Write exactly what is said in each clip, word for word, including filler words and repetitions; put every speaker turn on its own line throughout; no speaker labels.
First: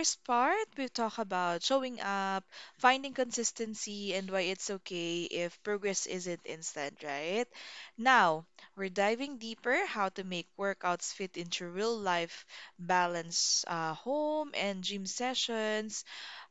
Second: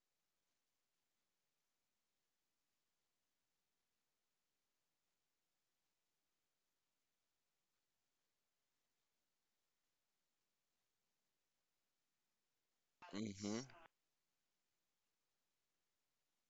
first part, we talk about showing up, finding consistency, and why it's okay if progress isn't instant, right? Now, we're diving deeper how to make workouts fit into real life
Mm-hmm.
balance, uh, home and gym sessions,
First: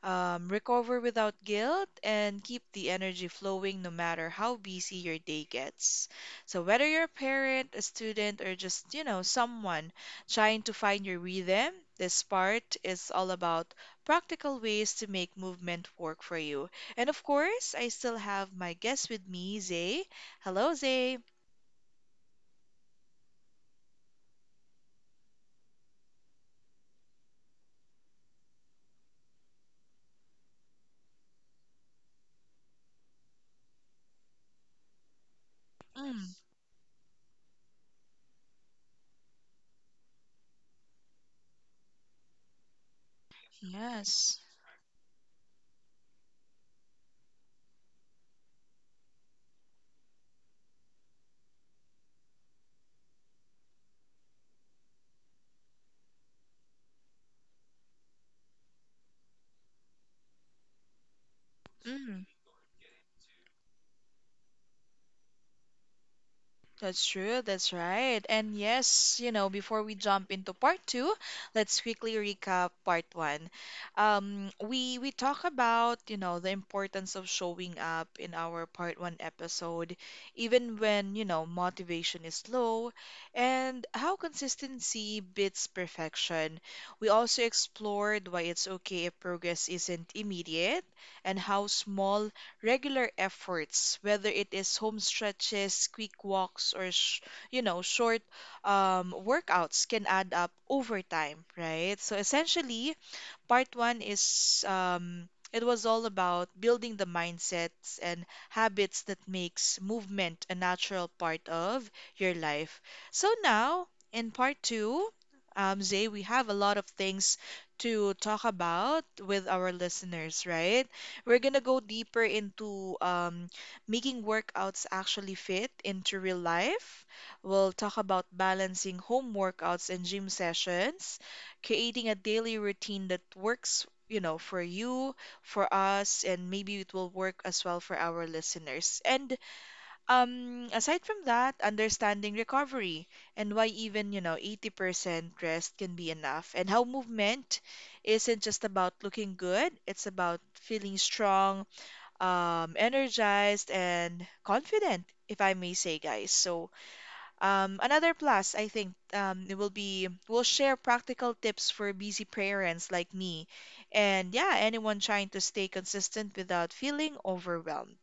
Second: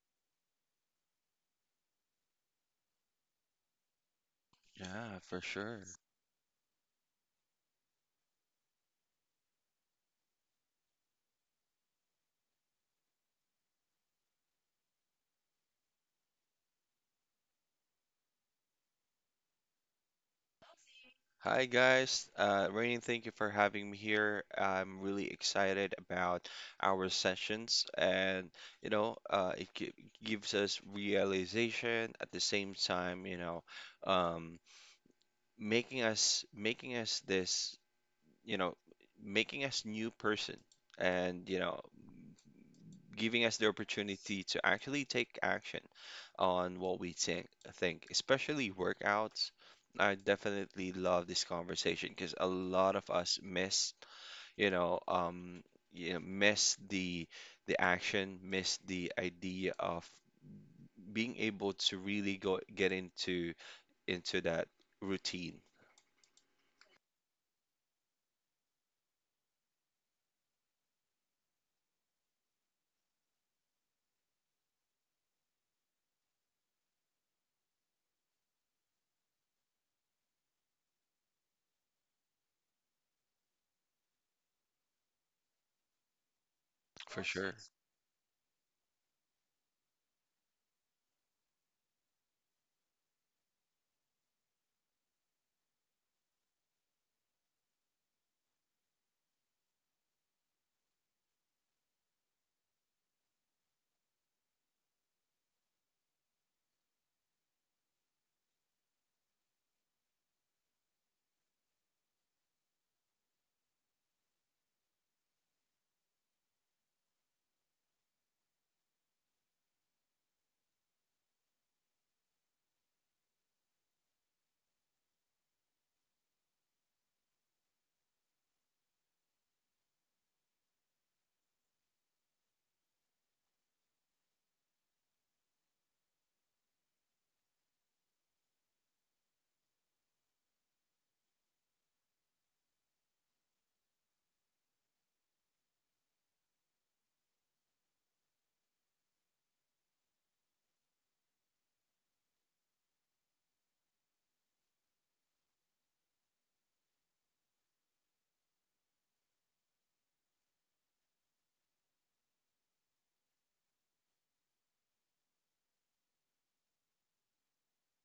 um, recover without guilt, and keep the energy flowing no matter how busy
Yeah,
your
for
day
sure.
gets. So, whether you're a parent, a student, or just, you know, someone trying to find your rhythm, this part is all about practical ways to make movement work for you. And of course, I still have my guest with me, Zay. Hello, Zay.
Hi guys, uh, Rainy, thank you for having me here. I'm really excited about our sessions, and you know, uh, it gi- gives us realization at the same time, you know, um, making
Mm,
us making us this, you know, making us new person, and you know, giving us the
yes.
opportunity to actually take action on what we think, think especially workouts. I definitely love this conversation because a lot of us miss, you know, um, you know, miss the the action, miss the idea of being able to really go get into into that routine
That's true, that's right. And yes, you know, before we jump into part two, let's quickly recap part one. Um, we we talk about, you know, the importance of showing up in our part one episode, even when, you know, motivation is low, and how consistency beats perfection. We
for
also
sure.
explored why it's okay if progress isn't immediate and how small regular efforts, whether it is home stretches, quick walks, or sh you know, short um, workouts can add up over time, right? So essentially, part one is um, it was all about building the mindsets and habits that makes movement a natural part of your life. So now in part two, um, Zay, we have a lot of things to talk about with our listeners, right? We're gonna go deeper into um, making workouts actually fit into real life. We'll talk about balancing home workouts and gym sessions, creating a daily routine that works, you know, for you, for us, and maybe it will work as well for our listeners. And um, aside from that, understanding recovery and why even, you know, eighty percent rest can be enough, and how movement isn't just about looking good, it's about feeling strong, um, energized, and confident, if I may say, guys. So, um, another plus, I think, um, it will be we'll share practical tips for busy parents like me, and yeah, anyone trying to stay consistent without feeling overwhelmed.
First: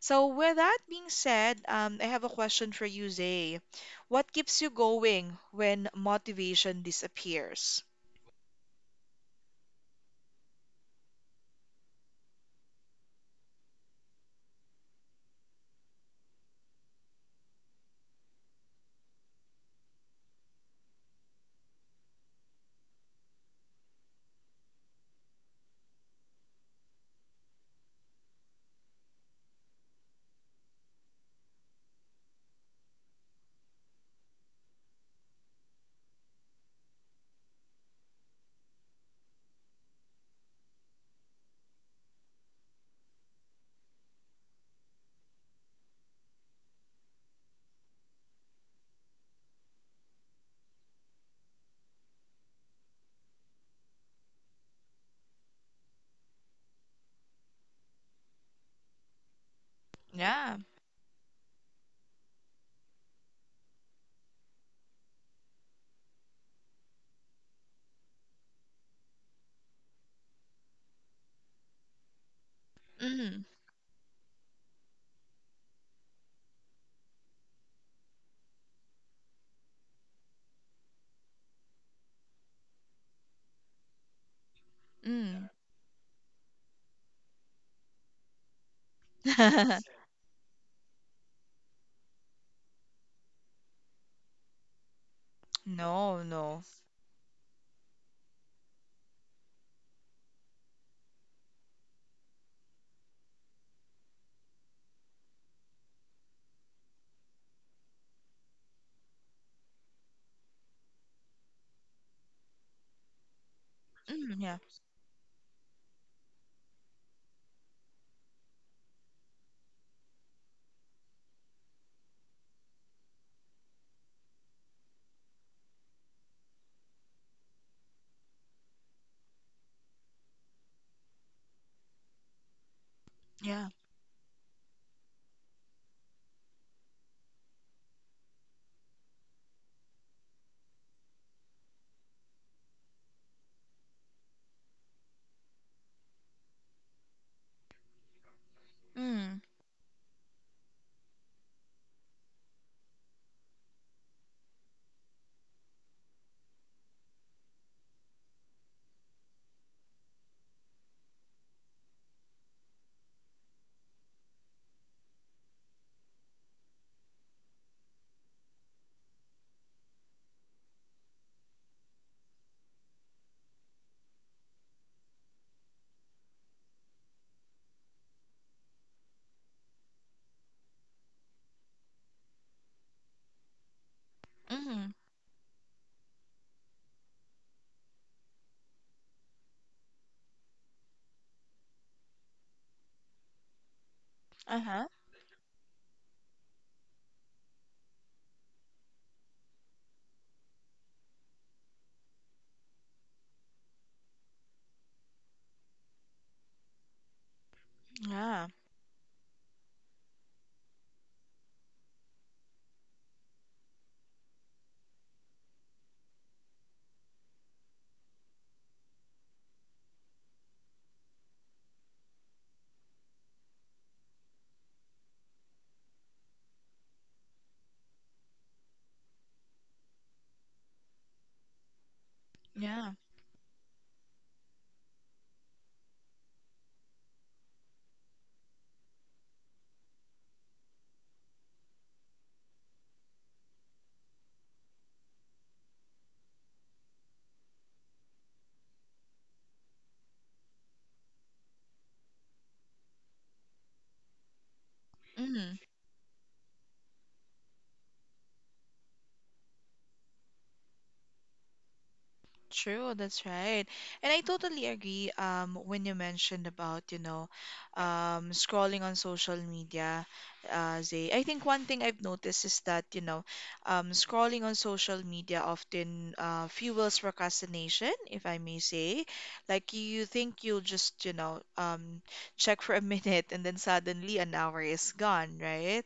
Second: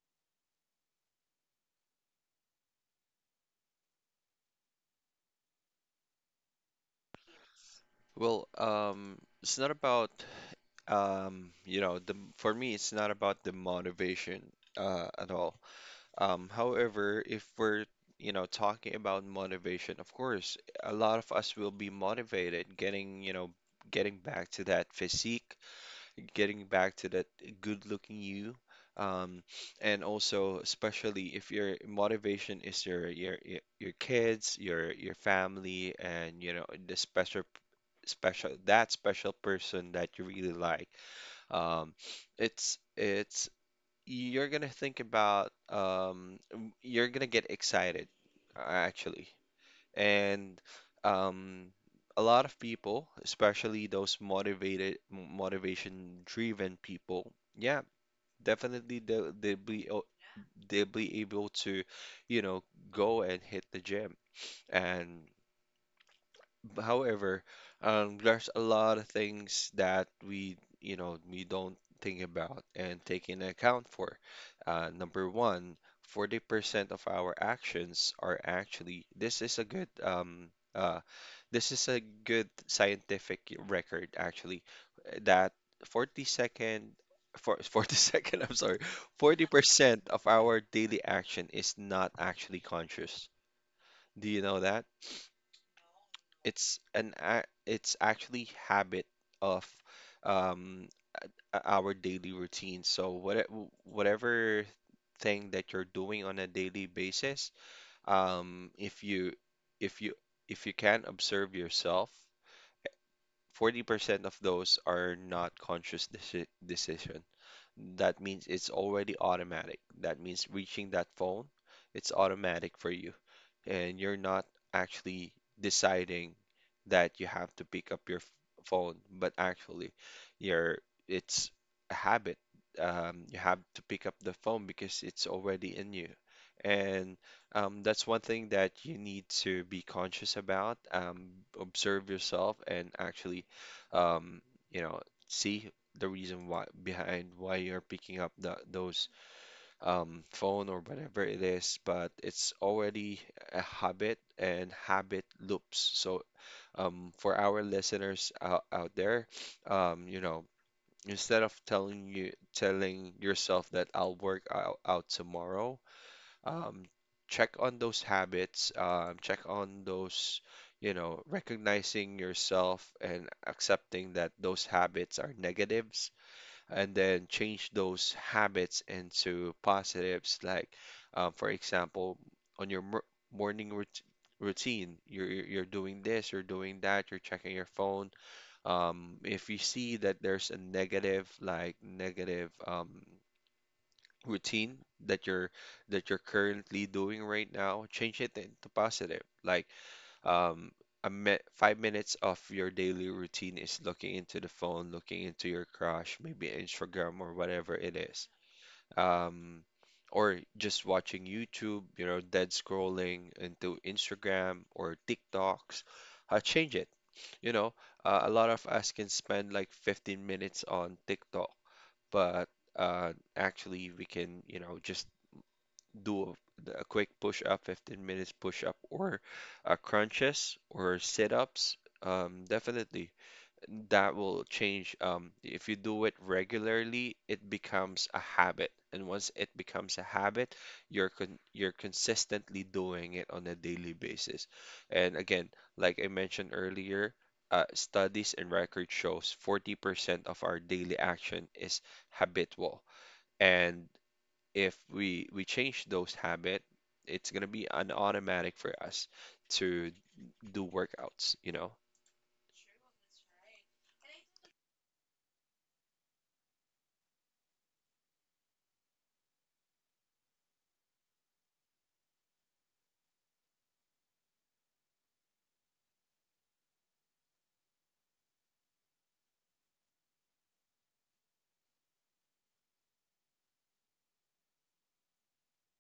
So, with that being said, um, I have a question for you, Zay. What keeps you going when motivation disappears?
Well, um, it's not about um, you know, the for me, it's not about the motivation uh, at all. Um, however, if we're you know talking about motivation, of course, a lot of us will be motivated getting you know getting back to that physique, getting back to that good looking you, um, and also especially if your motivation is your your your your kids, your your family, and you know the special special that special person that you really like. Um, it's it's You're gonna think about, um, you're gonna get excited, uh, actually. And um, a lot of people, especially those motivated, motivation driven people, yeah, definitely they'll, they'll be, o-
Yeah.
they'll be able to, you know, go and hit the gym. And B- however, um, there's a lot of things that we, you know, we don't think about and take
Mm.
into account for. Uh, number one, forty percent of our actions are actually— this is a good, um, uh, this is a good scientific record actually,
Mm.
that forty second, for, forty second, I'm sorry, forty percent of our daily action is not actually conscious. Do you know that?
No. No, no.
It's an a- it's actually habit of um o- our daily routine. So what whatever thing that you're doing on a daily basis, um, if you if you if you can observe yourself, forty percent of
Yeah.
those are not conscious deci decision. That means it's already automatic. That means reaching that phone, it's automatic for you. And you're not actually deciding that you have to pick up your f- phone, but actually you're it's a habit. Um, you have
Yeah.
to pick up the phone because it's already in you. And um, that's one thing that you need to be conscious about. Um, observe yourself and actually, um, you know, see the reason why behind why you're picking up the, those
Mm.
um, phone or whatever it is. But it's already a habit and habit loops. So um, for our listeners out, out there, um, you know, instead of telling you telling yourself that I'll work out, out tomorrow, um, check on those habits, um, check on those, you know, recognizing yourself and accepting that those habits are negatives, and then change those habits into positives. Like, um, for example, on your mor morning rout
Mm.
routine, you're you're you're doing this, you're doing that, you're checking your phone. Um, if you see that there's a negative, like negative, um, routine
Uh-huh.
that you're that you're currently doing right now, change it into positive. Like um, a mi- five minutes of your daily routine is looking into the phone, looking into your crush, maybe Instagram or whatever it is.
Yeah.
Um, or just watching YouTube, you know, dead scrolling into Instagram or TikToks. Uh, change it. You know, uh, a lot of us can spend like fifteen minutes on TikTok, but uh, actually we can, you know, just do a, a quick push up, fifteen minutes push up, or uh, crunches or sit ups, um,
Yeah.
definitely that will change. Um, if you do it regularly, it becomes a habit. And once it becomes a habit, you're con you're consistently doing it on a daily basis. And again, like I mentioned earlier, uh, studies and record shows forty percent of our daily action is habitual. And if we we
Mm.
change those habit, it's gonna be an automatic for us to do workouts, you know?
True, that's right. And I totally agree um when you mentioned about, you know, um scrolling on social media, uh Zay. I think one thing I've noticed is that, you know, um scrolling on social media often uh fuels procrastination, if I may say. Like you think you'll just, you know, um check for a minute and then suddenly an hour is gone, right?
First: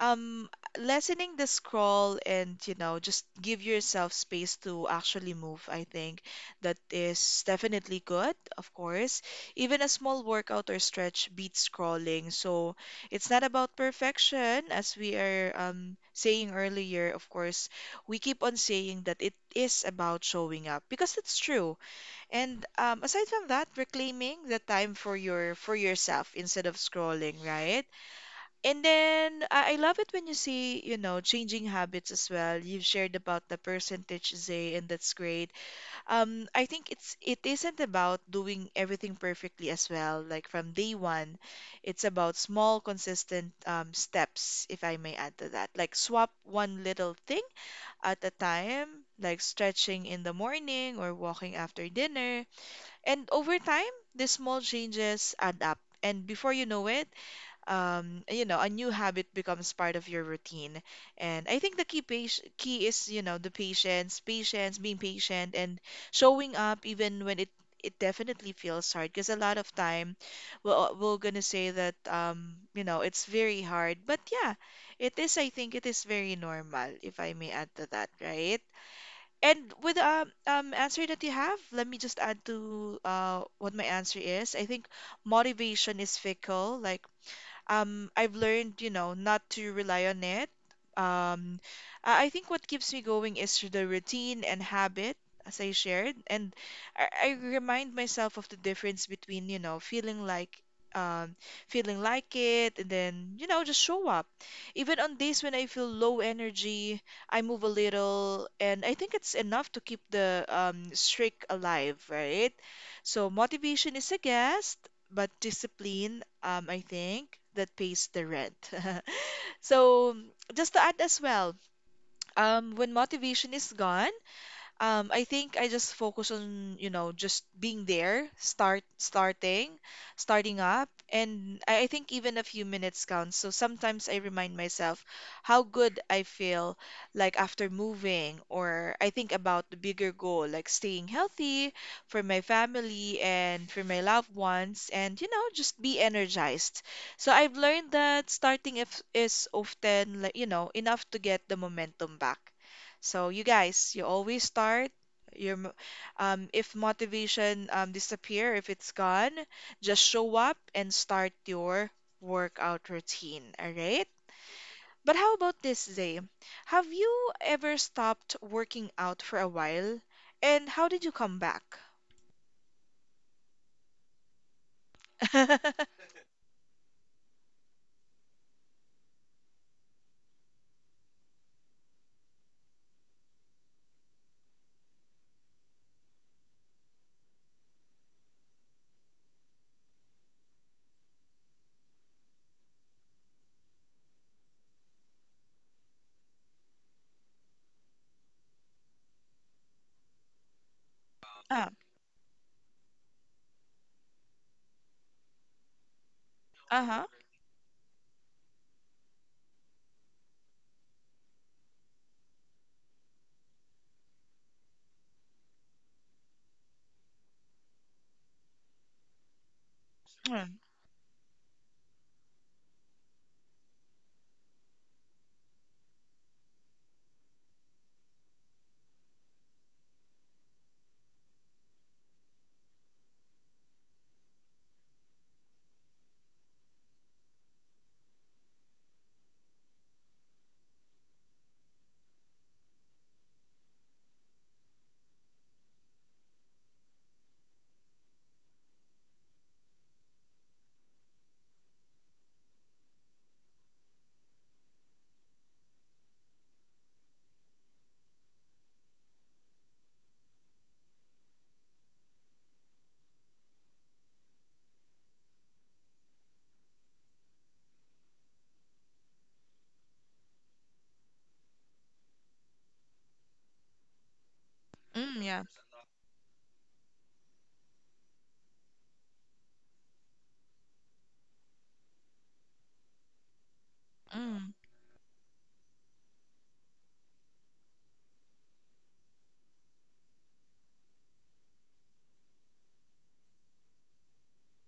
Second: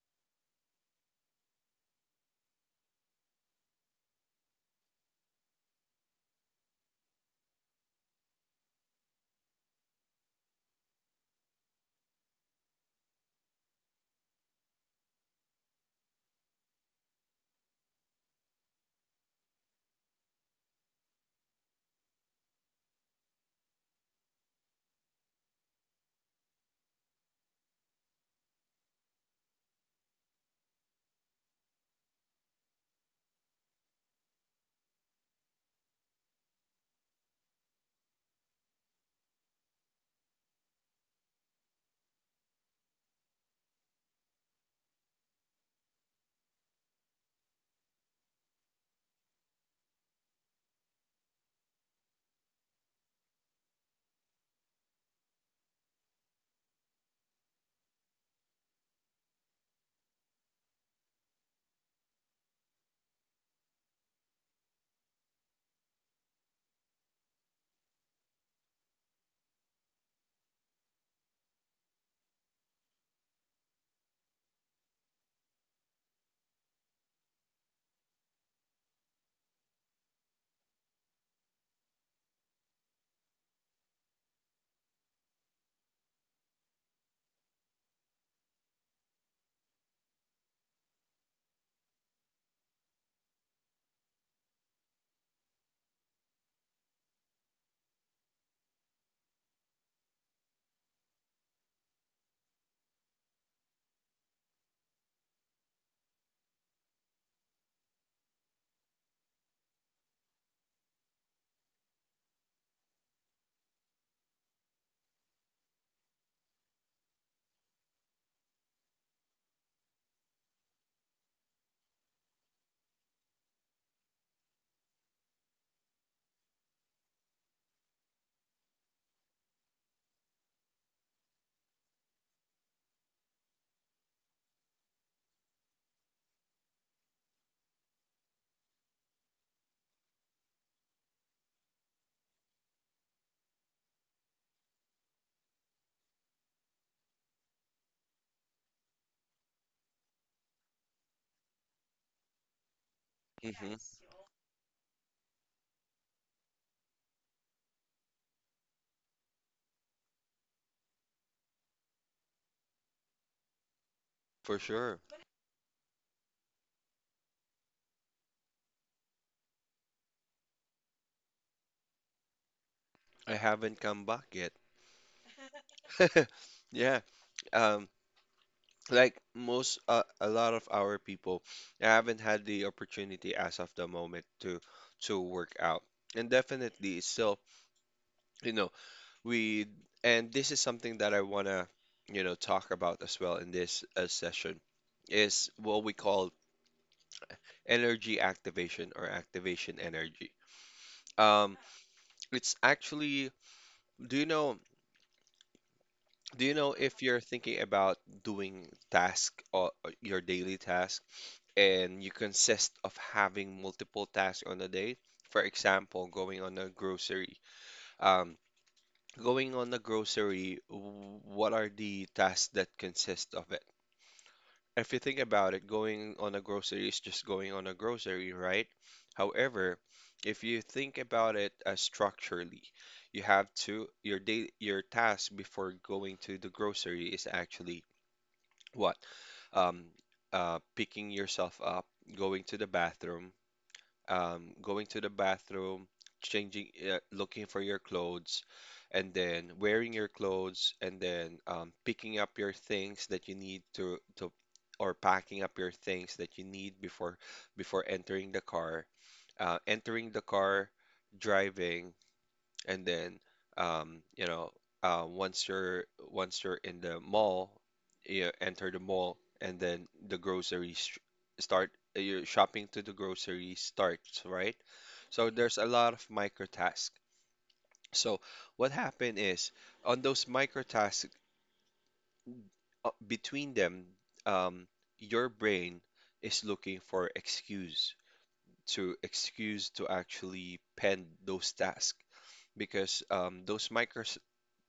um lessening the scroll and you know just give yourself space to actually move. I think that is definitely good, of course. Even a small workout or stretch beats scrolling, so it's not about perfection, as we are um saying earlier. Of course, we keep on saying that it is about showing up because it's true. And um aside from that, reclaiming the time for your for yourself instead of scrolling, right? And then I, I love it when you see, you know, changing habits as well. You've shared about the percentage, Zay, and that's great. Um, I think it's it isn't about doing everything perfectly as well, like from day one. It's about small, consistent um, steps, if I may add to that. Like swap one little thing at a time, like stretching in the morning or walking after dinner. And over time, these small changes add up. And before you know it, um, you know, a new habit becomes part of your routine. And I think the key page, key is, you know, the patience, patience, being patient, and showing up even when it it definitely feels hard. Because a lot of time, we're, we're gonna say that, um, you know, it's very hard. But yeah, it is. I think it is very normal, if I may add to that, right? And with the um, um, answer that you have, let me just add to uh, what my answer is. I think motivation is fickle. Like um, I've learned, you know, not to rely on it. Um, I I think what keeps me going is the routine and habit, as I shared, and I, I remind myself of the difference between, you know, feeling like um, feeling like it, and then, you know, just show up. Even on days when I feel low energy, I move a little, and I think it's enough to keep the um, streak alive, right? So motivation is a guest, but discipline, um, I think, that pays the rent. So just to add as well, um, when motivation is gone, um, I think I just focus on, you know, just being there, start starting, starting up, and I, I think even a few minutes counts. So sometimes I remind myself how good I feel like after moving, or I think about the bigger goal, like staying healthy for my family and for my loved ones, and you know, just be energized. So I've learned that starting if is often like, you know, enough to get the momentum back. So you
Hmm.
guys, you always start your mo- um if motivation um disappear, if it's gone, just show up and start your workout routine, all right?
For sure.
But how about this, Zay? Have you ever stopped working out for a while? And how did you come back?
I haven't come back yet. Yeah. Um, like most uh, a lot of our people, I haven't had the opportunity as of the moment to to work out. And definitely still, you know, we and this is something that I wanna, you know, talk about as well in this uh, session is what we call energy activation or activation energy. Um,
Ah,
it's actually, do you know, do you know if
uh-huh.
you're thinking about doing task or or your daily task and you consist of having multiple tasks on a day? For example, going on a grocery, um, going on a
Mm,
grocery, w- what are the tasks that consist of it? If you think about it, going on a grocery is just going on a grocery, right? However, if you think about it as structurally, you have to your day your task before going to the grocery is actually what? Um, uh, Picking yourself up, going to the bathroom, um, going to the bathroom, changing, uh, looking for your clothes, and then wearing your clothes, and then um, picking up your things that you need to to or packing up your things that you need before before entering the car, uh, entering the car, driving, and then um, you know uh, once you're once you're in the mall you enter the mall, and then the groceries sh- start uh, your shopping to the grocery starts, right?
mm,
So
yeah.
there's a lot of micro tasks. So what happened is on those micro tasks, uh, between them,
Mm,
um, your brain is looking for excuse to excuse to actually pen those tasks, because um, those micro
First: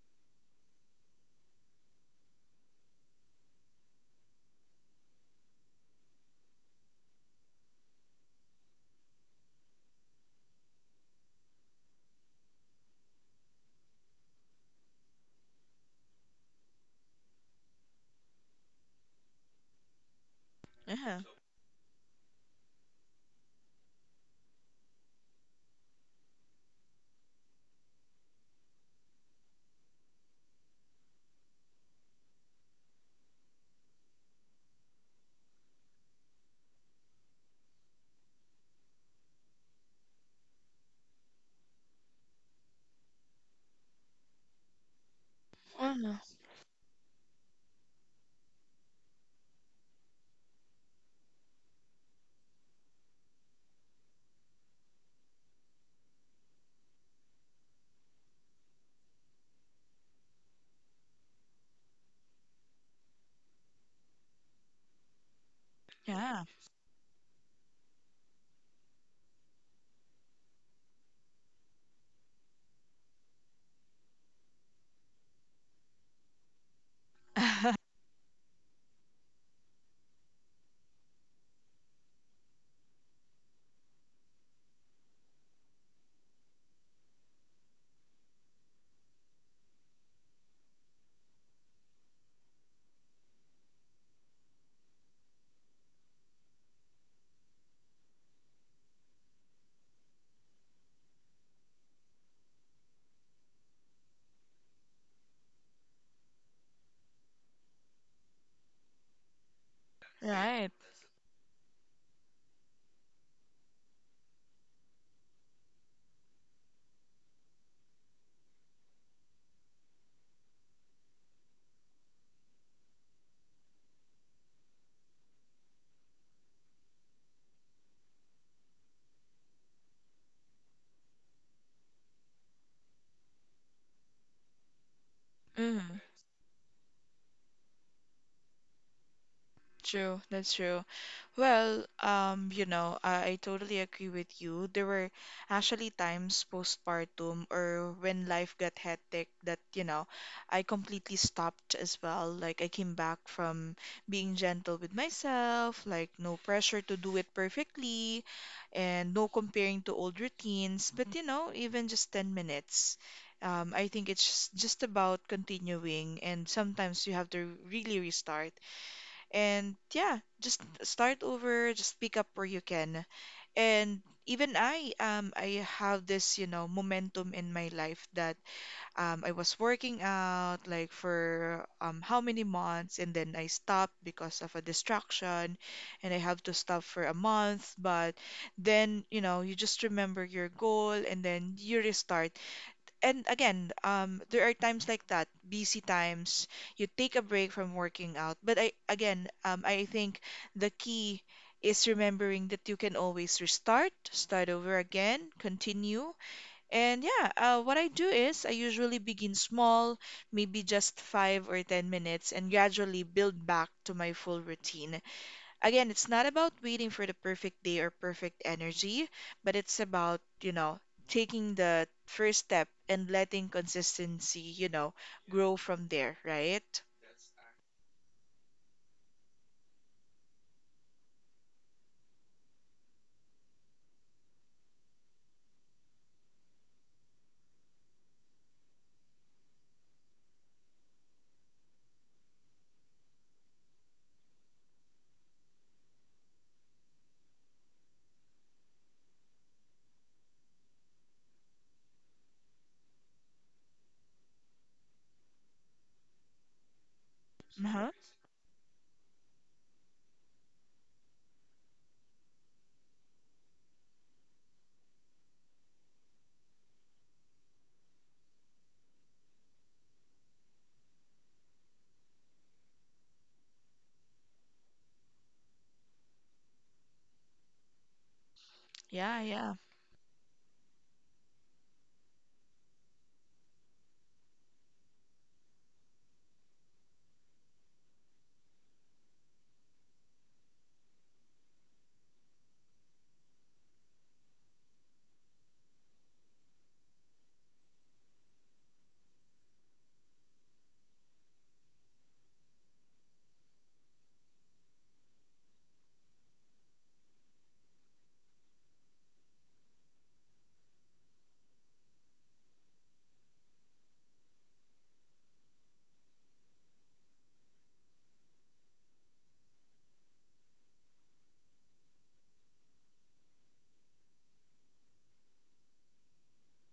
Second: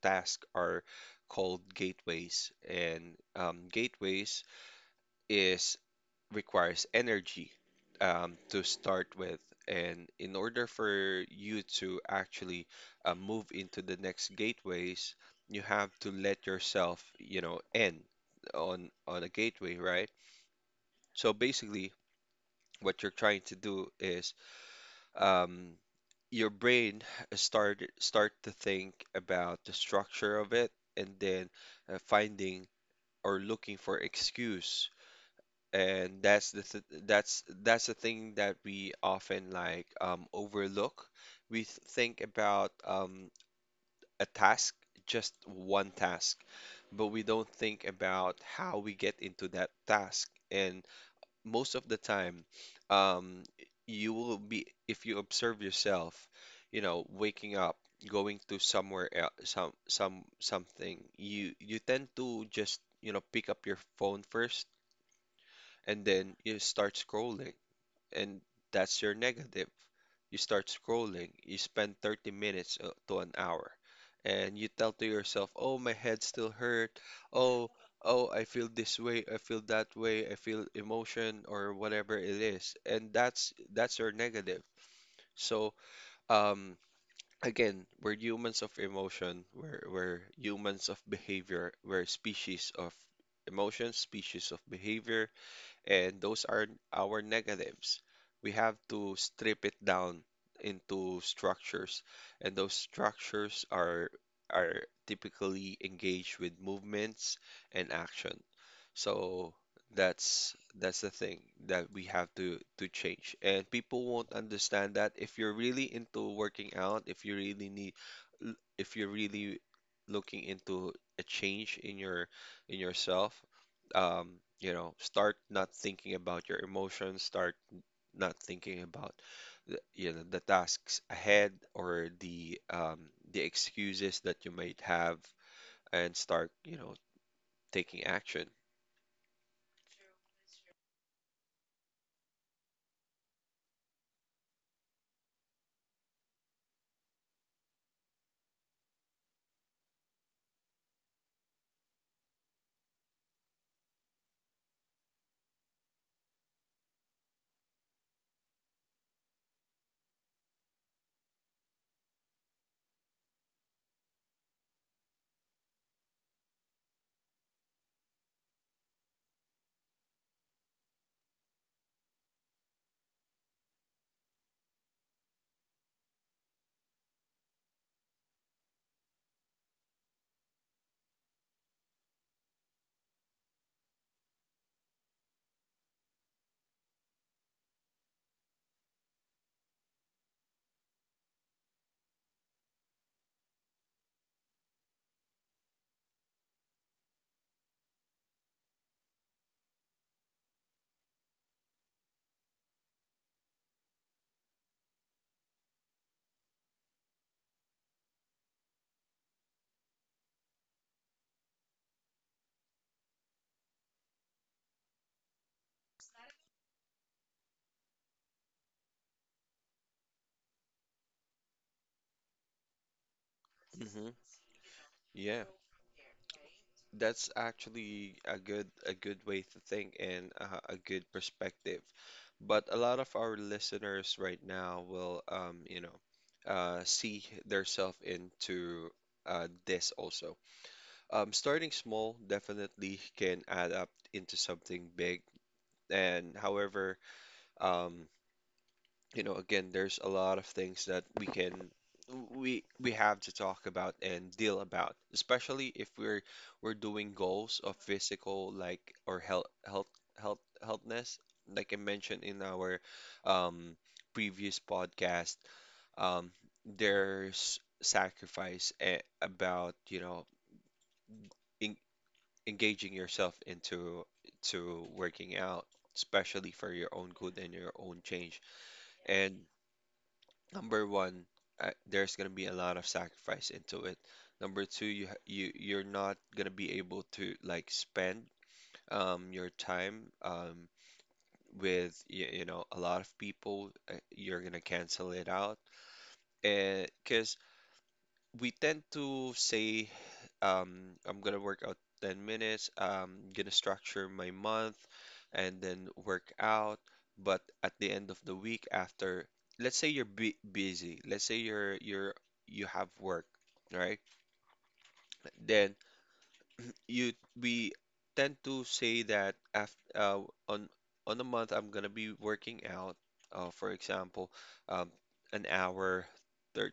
tasks are called gateways, and um, gateways is requires energy um, to start with, and in order for you to actually uh, move into the next gateways, you have to let yourself, you know, end on on a gateway, right?
yeah.
So basically, what you're trying to do is um, your brain start start to think about the structure of it, and then uh, finding or looking for excuse, and that's the th that's that's the thing that we often like um, overlook. We th think about um, a task, just one
Mm,
task, but we don't think about how we get into that task. And most of the time, um, you will be, if you observe yourself, you know, waking up, going to somewhere else, some, some, something, you, you tend to just, you know, pick up your phone first, and then
yeah.
you start scrolling, and that's your negative. You start scrolling, you spend thirty minutes uh, to an hour, and you tell to yourself, oh, my head still hurt. Oh, oh, I feel this way, I feel that way, I feel emotion or whatever it is. And that's that's your negative. So, um, again, we're humans of emotion, we're, we're humans of behavior, we're species of emotion, species of behavior, and those are our negatives. We have to strip it down into structures, and those structures are are typically engaged with movements and action. So that's
Right.
that's the thing that we have to to change. And people won't understand that if you're really into working out, if you really need l- if you're really looking into a change in your in yourself, um, you know, start not thinking about your emotions, start not thinking about the, you know the tasks ahead or the um, the excuses that you might have,
Mm.
and start you know taking action.
True, that's true. Well, um, you know, I, I totally agree with you. There were actually times postpartum or when life got hectic that, you know, I completely stopped as well. Like, I came back from being gentle with myself, like, no pressure to do it perfectly, and no comparing to old routines. But, you know, even just ten minutes. Um, I think it's just about continuing, and sometimes you have to really restart. And yeah, just start over, just pick up where you can. And even I, um, I have this, you know, momentum in my life that um, I was working out like for um, how many months, and then I stopped because of a distraction, and I have to stop for a month. But then, you know, you just remember your goal, and then you restart, and again, um, there are times like that, busy times, you take a break from working out. But I again, um, I think the key is remembering that you can always restart, start over again, continue. And yeah, uh, what I do is I usually begin small, maybe just five or ten minutes, and gradually build back to my full routine. Again, it's not about waiting for the perfect day or perfect energy, but it's about, you know, taking the first step and letting
Hmm.
consistency, you know,
Yeah,
grow from there, right?
that's actually a good a good way to think, and uh, a good perspective. But a lot of our listeners right now will um, you know uh, see themselves into uh, this also. Um, starting small definitely can add up into something big. And however, um, you know, again, there's a lot of things that we can we we have to talk about and deal about, especially if we're we're doing goals of
Uh-huh.
physical like or health health health healthness, like I mentioned in our um, previous podcast. Um, there's sacrifice eh, about, you know, engaging yourself into to working out, especially for your own good and your own change.
Yeah,
And
yeah,
number one, uh, there's gonna be a lot of sacrifice into it. Number two, you ha- you you're not gonna be able to like spend um your time um with you, you know a lot of people. Uh, you're gonna cancel it out, and because we tend to say um, I'm gonna work out ten minutes. I'm gonna structure my month and then work out. But at the end of the week, after, let's say you're bu busy, let's say you're you're you have work, right? Then you we tend to say that after uh, on on a month I'm gonna be working out uh, for example, um, an hour thir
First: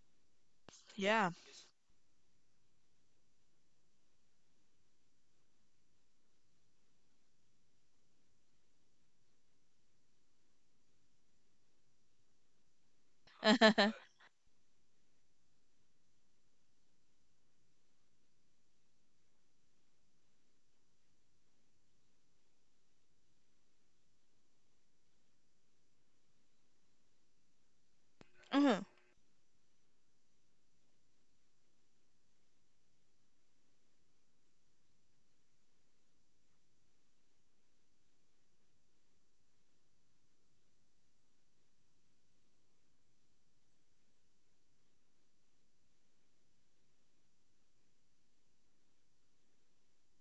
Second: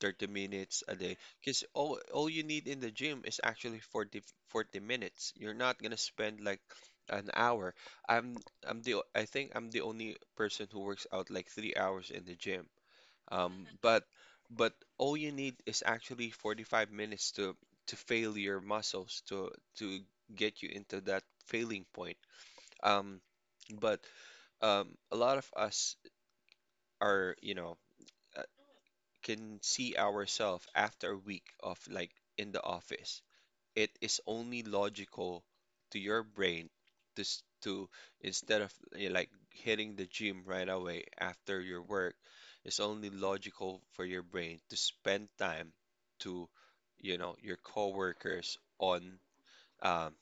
thirty minutes a day,
yeah.
because all all you need in the gym is actually forty forty minutes. You're not gonna spend like an hour. I'm I'm the o- I think I'm the only person who works out like three hours in the gym, um, but but all you need is actually forty-five minutes to to fail your muscles, to to get you into that failing point. Um, but um, A lot of us are, you know, uh,
Mm-hmm.
can see ourselves after a week of like in the office, it is only logical to your brain to s- to instead of, eh, like, hitting the gym right away after your work, it's only logical for your brain to spend time to, you know, your coworkers on, um,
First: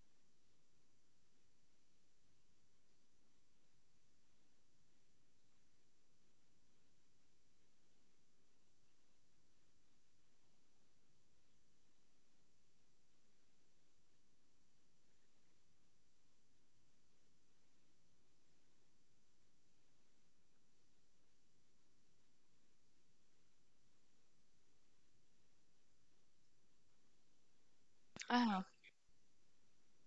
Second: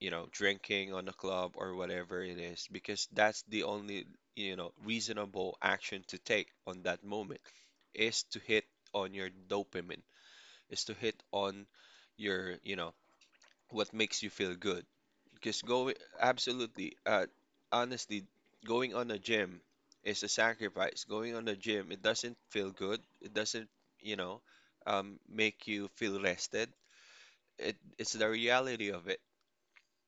you know, drinking on the club or whatever it is, because that's the only, you know, reasonable action to take on that moment, is to hit on your dopamine, is to hit on your, you know, what makes you feel good. Because going, absolutely, uh, honestly, going on a gym is a sacrifice. Going on a gym, it doesn't feel good. It doesn't, you know, um, make you feel rested. It, it's the
Ah,
reality of it,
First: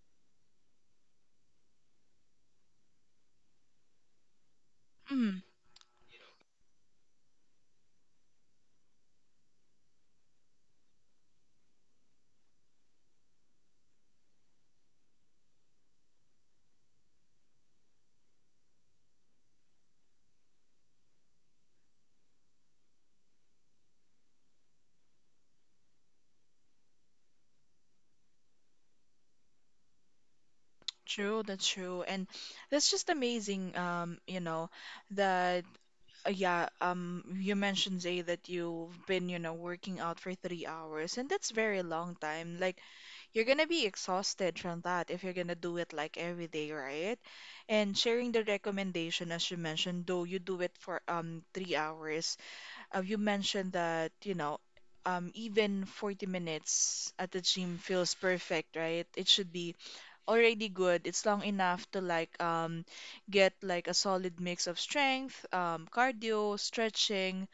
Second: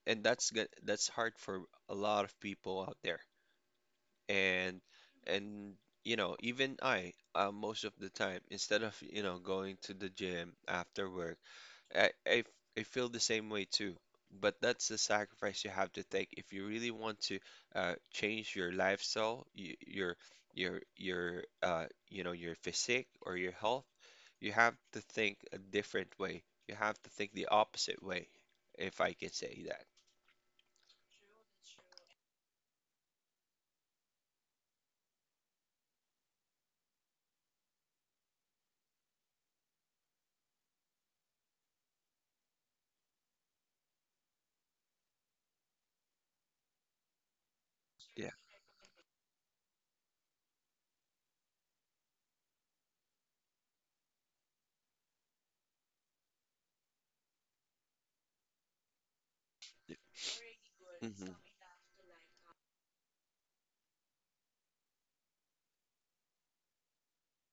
and that's good. That's hard for a lot of people out there. And
mm,
and you know, even I, uh, most of the time, instead of, you know, going to the gym after work, I I I feel the same way too. But that's the sacrifice you have to take if you really want to, uh, change your lifestyle, y- your your your uh, you know, your physique or your health. You have to think a different way. You have to think the opposite way, if I can say that.
true, that's true. And that's just amazing, um, you know, that uh, yeah, um, you mentioned, Zay, that you've been, you know, working out for three hours, and that's very long time. Like, you're gonna be exhausted from that if you're gonna do it like every day, right? And sharing
Yeah.
the recommendation, as you mentioned, though you do it for um three hours, uh, you mentioned that, you know, um even forty minutes at the gym feels perfect, right? It should be already good. It's
hmm
long enough to like um get like a solid mix of strength, um, cardio, stretching,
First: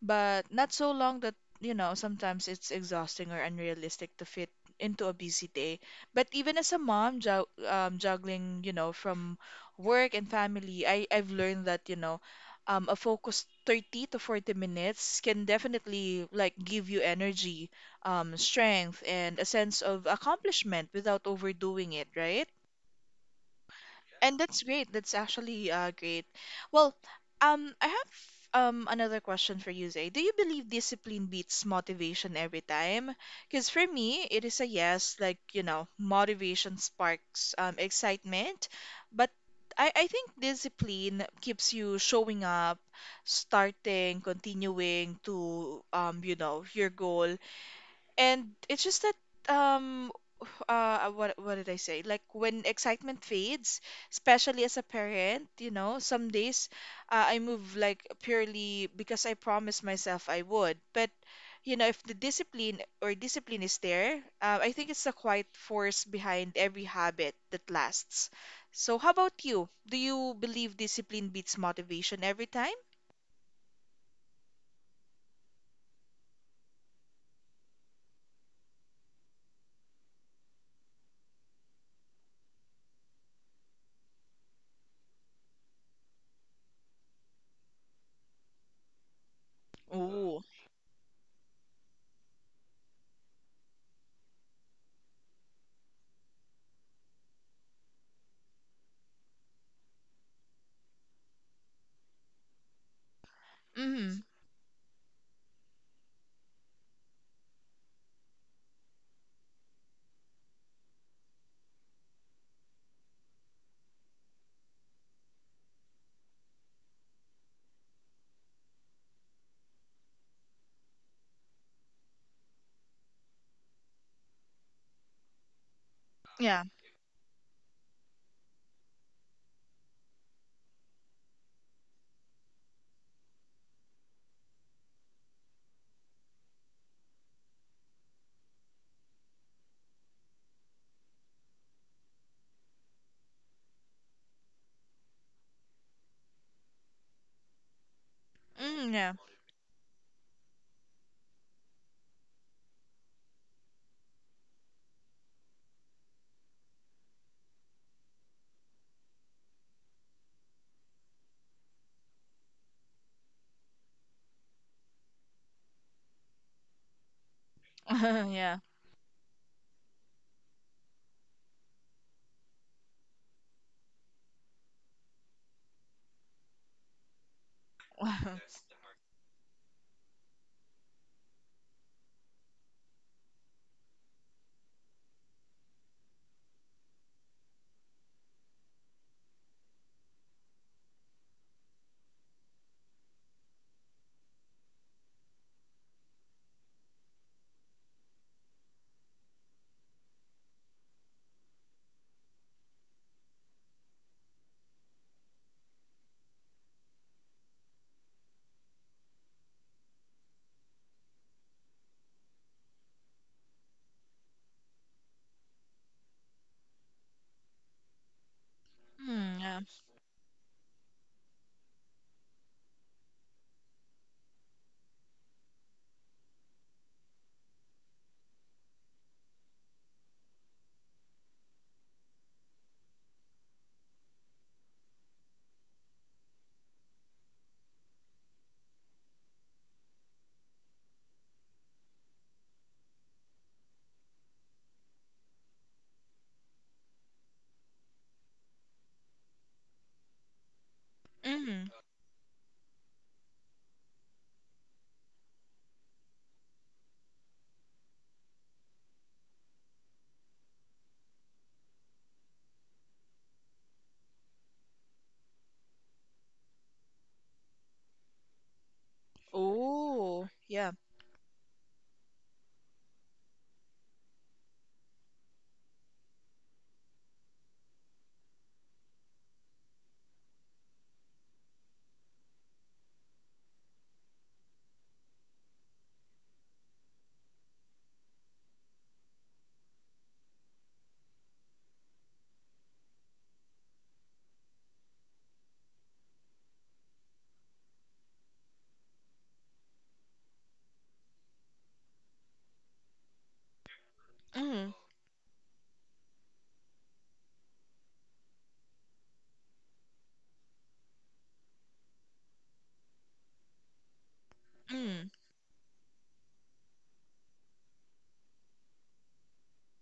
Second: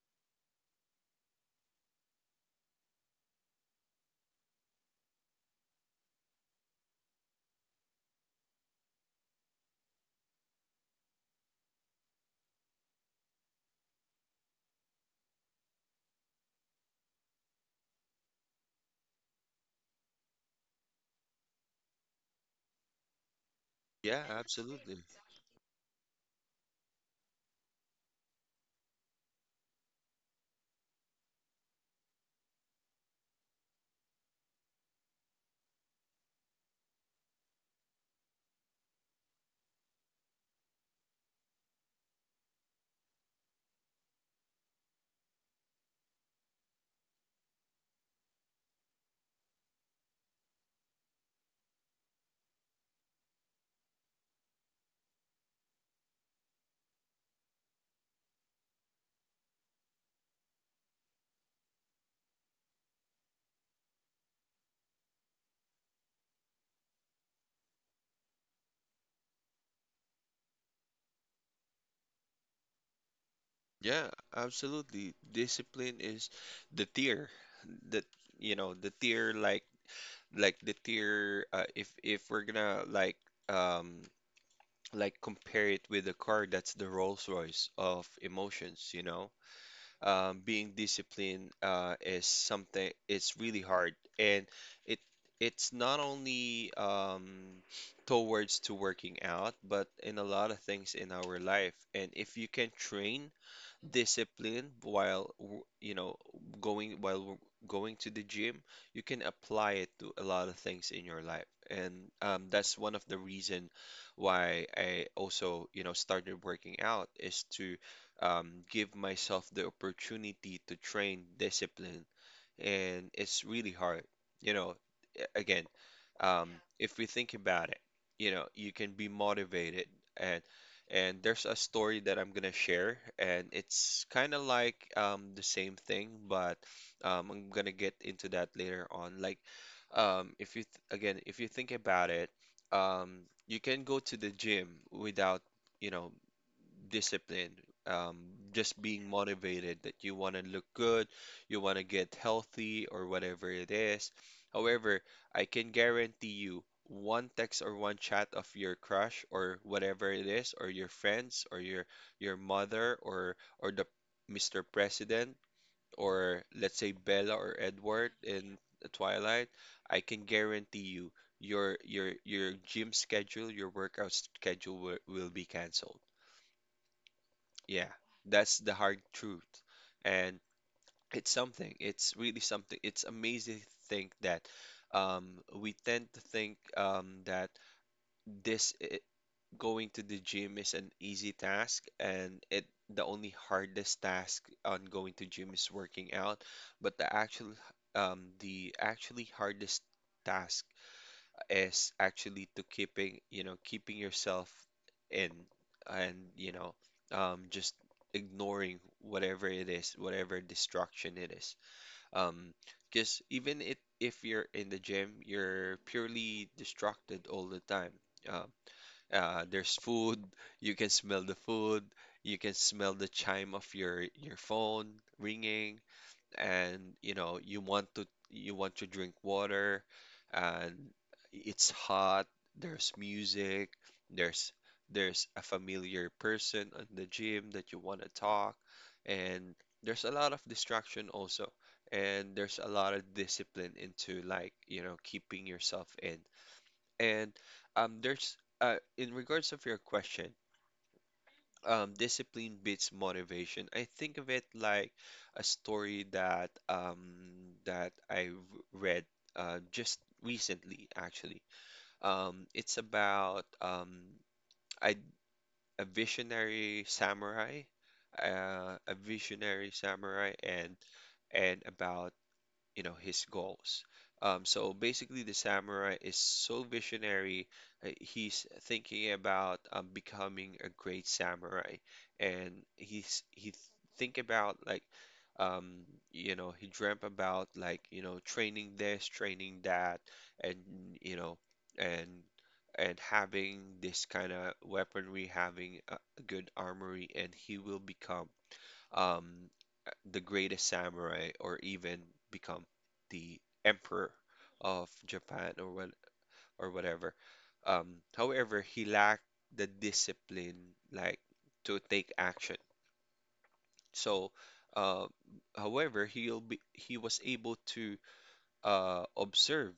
but not so long that you know sometimes it's exhausting or unrealistic to fit into a busy day. But even as a mom jug um, juggling, you know, from work and family, I I've learned that, you know, um, a focused thirty to forty minutes can definitely like give you energy, um, strength, and a sense of accomplishment without overdoing it, right?
Yeah,
And that's great.
absolutely.
That's actually uh, great. Well, um, I have um another question for you, Zay. Do you believe discipline beats motivation every time? Because for me, it is a yes. Like, you know, motivation sparks um, excitement, but I I think discipline keeps you showing up, starting, continuing to um you know your goal, and it's just that um uh uh, what what did I say? Like when excitement fades, especially as a parent, you know, some days uh, I move like purely because I promised myself I would. But you know, if the discipline or discipline is there, uh, I think it's the quiet force behind every habit that lasts. So how about you? Do you believe discipline beats motivation every time?
Yeah, absolutely. Discipline is the tier that, you know, the tier like like the tier uh, if if we're gonna like, um like, compare it with a car, that's the Rolls-Royce of emotions, you know.
Ooh.
Um being disciplined, uh is something, it's really hard. And it it's not only, um towards to working out, but in a lot of things in our life. And if you can train
Mm-hmm.
discipline while, w- you know, going while w- going to the gym, you can apply it to a lot of things in your life. And um, that's one of the reason why I also, you know, started working out, is to um, give myself the opportunity to train discipline. And it's really hard. You know, a- again, um,
Yeah.
if we think about it, you know, you can be motivated, and and there's a story that I'm gonna share, and it's kind of like, um, the same thing, but um, I'm gonna get into that later on. Like, um, if you th again, if you think about it, um, you can go to the gym without, you know, discipline, um, just
Mm,
being
yeah.
motivated that you want to look good, you want to get healthy, or whatever it is. However, I can guarantee you one text or one chat of your crush or whatever it is, or your friends, or your your mother, or or the Mister President, or let's say Bella or Edward
Yeah.
in Twilight, I can guarantee you your your your gym schedule, your workout schedule will, will be canceled. Yeah, that's the hard truth. And it's something. It's really something. It's amazing to think that um, we tend to think um, that this I going to the gym is an easy task, and it the only hardest task on going to gym is working out. But the actual, um, the actually hardest task is actually to keeping, you know, keeping yourself in, and, you know, um, just ignoring whatever it is, whatever distraction it is. Um, because even it, if you're in the gym, you're purely distracted all the time. Um,
Mm,
uh,
yeah.
there's food, you can smell the food, you can smell the chime of your your phone ringing, and you know, you want to you want to drink water, and it's hot, there's music, there's there's a familiar person in the gym that you want to talk, and there's a lot of distraction also, and there's a lot of discipline into, like, you know, keeping yourself in. And um there's, uh in regards of your question,
Mm.
um, discipline beats motivation. I think of it like a story that, um, that I read, uh, just recently, actually. Um, it's about, um, a, a visionary samurai, uh, a visionary
Oh,
samurai,
yeah.
and and about, you know, his goals. Um, so basically, the samurai is so visionary. uh, He's thinking about, um, becoming a great samurai, and he's he think about like, um, you know, he dreamt about, like, you know, training this, training that, and you know, and and having this kind of weaponry, having a a good armory, and he will become, um, uh, the greatest samurai, or even become the emperor
Mm,
of Japan, or what, or whatever. Um, however, he lacked the discipline, like, to take action. So,
mm,
uh, however, he'll be he was able to, uh, observe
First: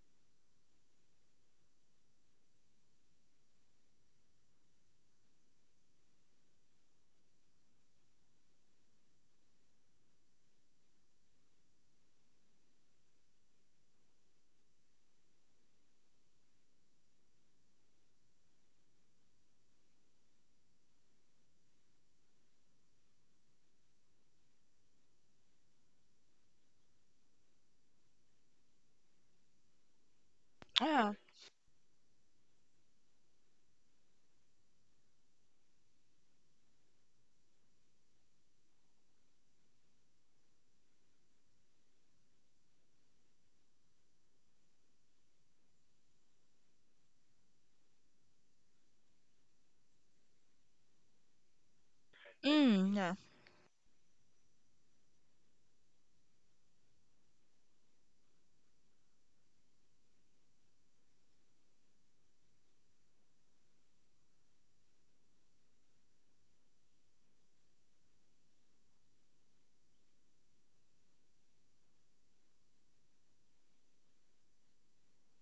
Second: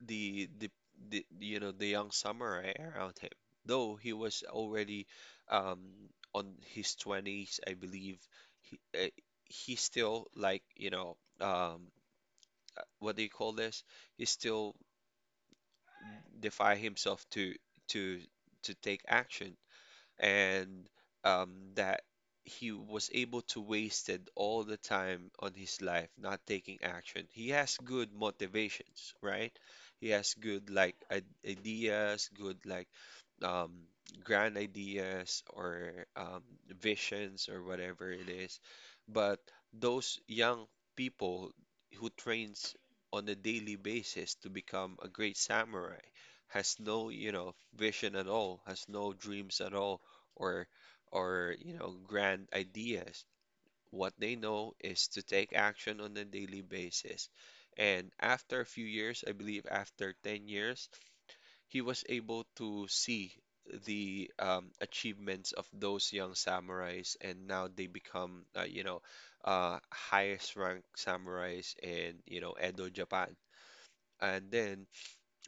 the, the the you know, the young samurai around him. Though he was already, um, on his twenties, I believe, he uh, he still like, you know, um, uh, what do you call this? He still defy himself to to to take action, and um, that he was able to wasted all the time on his life not taking action. He has good motivations, right? He has good like,
yeah.
i- ideas, good like, um, grand ideas, or um, visions or whatever it is. But those young people who trains on a daily basis to become a great samurai has no, you know, vision at all, has no dreams at all, or or you know, grand
Mm, yeah.
ideas. What they know is to take action on a daily basis. And after a few years, I believe after ten years, he was able to see the, um, achievements of those young samurais, and now they become, uh, you know, uh, highest ranked samurais in, you know, Edo, Japan. And then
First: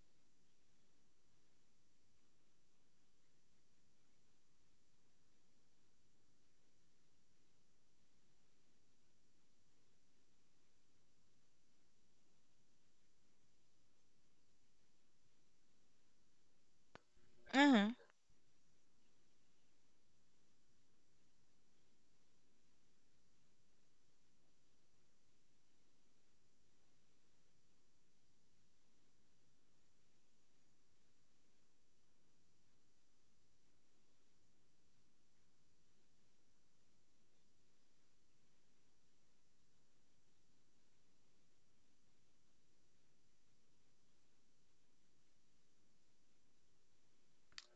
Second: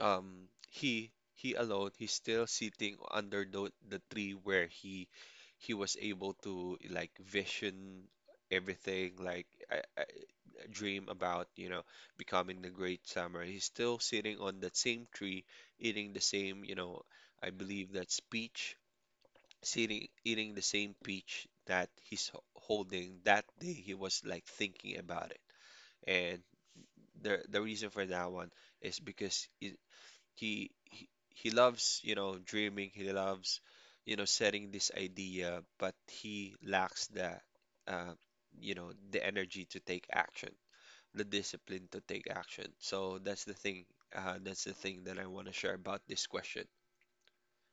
um he he alone, he's still sitting under the, the tree where he he was able to like vision everything. Like, I, I I dream about, you know, becoming the great samurai. He's still sitting on that same tree, eating the same, you know, I believe
Mm.
that's peach, sitting eating the same peach that he's ho- holding that day he was like thinking about it. And the the reason for that one is because he he he loves, you know, dreaming. He loves, you know, setting this idea, but he lacks the, uh, you know, the energy to take action, the discipline to take action. So that's the thing, uh, that's the thing that I want to share about this question.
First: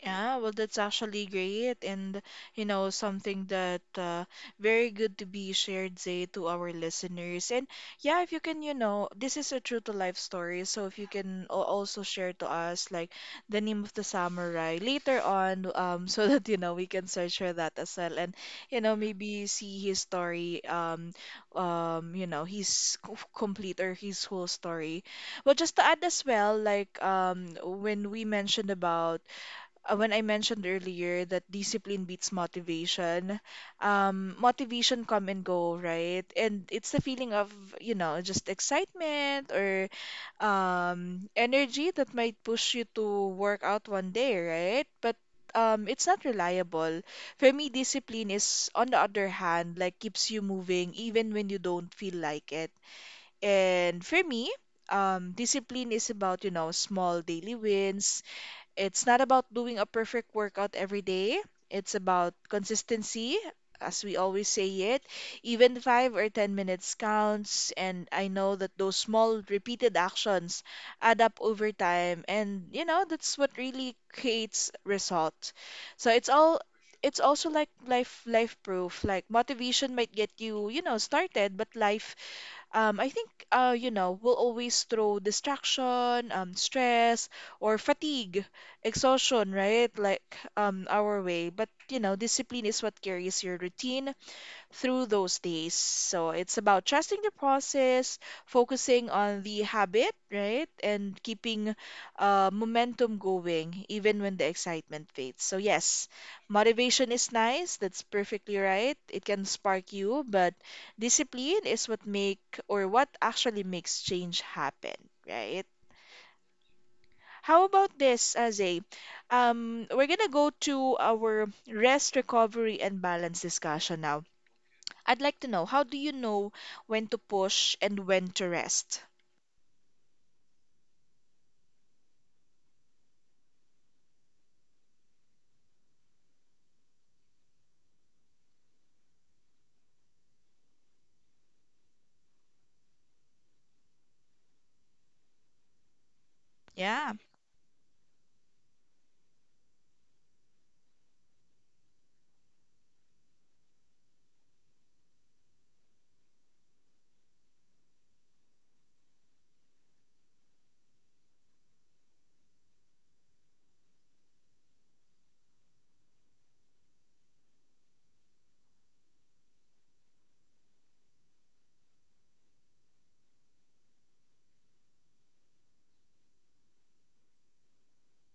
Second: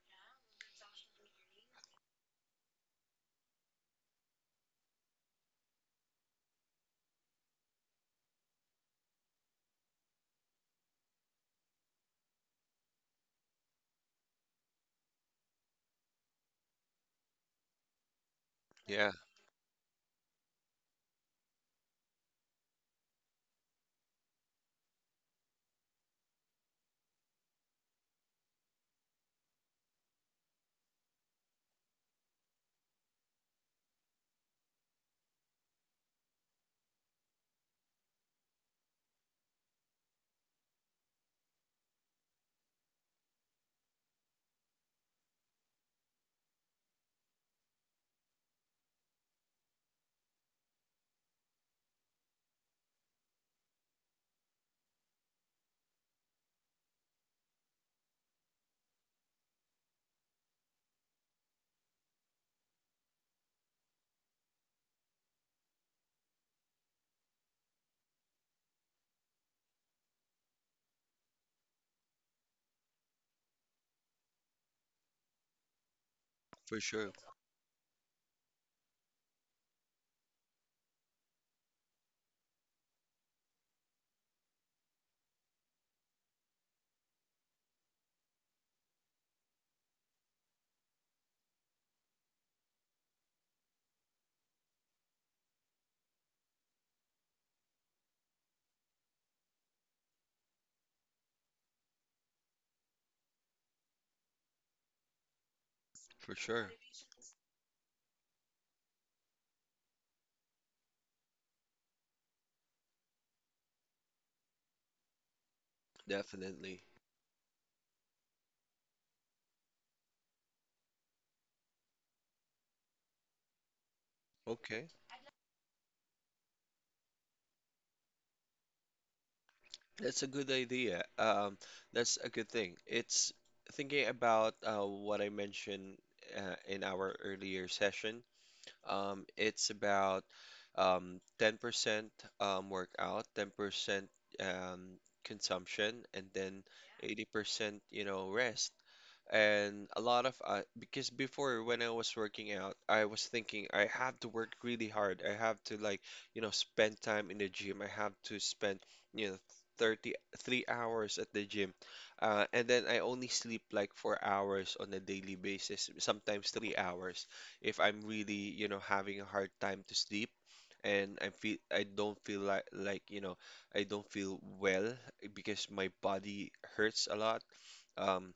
Yeah, well, that's actually great, and you know, something that uh, very good to be shared, Zay, to our listeners. And yeah, if you can, you know, this is a true to life story, so if you can al- also share to us like the name of the samurai later on, um, so that you know we can search for that as well, and you know,
Yeah,
maybe see his story, um, um, you know, his co- complete or his whole story. Well, just to add as well, like um, when we mentioned about uh, when I mentioned earlier that discipline beats motivation. Um, motivation come and go, right? And it's the feeling of, you know, just excitement or um, energy that might push you to work out one day, right? But um, it's not reliable. For me, discipline is, on the other hand, like keeps you moving even when you don't feel like it. And for me, um, discipline is about, you know, small daily wins. It's not about doing a perfect workout every day. It's about consistency, as we always say it. Even five or ten minutes counts, and I know that those small repeated actions add up over time, and you know that's what really creates result. So it's all
for sure.
it's also like life life proof. Like motivation might get you, you know, started, but life um, I think, uh, you know, we will always throw distraction, um, stress, or fatigue, exhaustion, right? Like, um, our way. But, you know, discipline is what carries your routine through those days. So it's about trusting the process, focusing on the habit, right? And keeping uh, momentum going even when the excitement fades. So, yes,
For sure.
motivation is nice. That's perfectly right. It can spark you, but discipline is what make or what actually makes change happen, right?
Definitely.
How about this, Azay? Um, we're gonna go to our rest, recovery, and balance discussion now.
Okay.
I'd like to know, how do you know when to push and when to rest?
That's a good idea. Um, that's a good thing. It's thinking about, uh, what I mentioned, uh, in our earlier session. Um, it's about, um, ten percent um, workout, ten percent um, consumption, and then
Yeah.
eighty percent, you know, rest. And a lot of, uh, because before when I was working out, I was thinking I have to work really hard. I have to like, you know, spend time in the gym. I have to spend, you know, thirty, three hours at the gym. Uh, and then I only sleep like four hours on a daily basis, sometimes three hours if I'm really, you know, having a hard time to sleep. And I feel I don't feel like, like, you know, I don't feel well because my body hurts a lot. Um,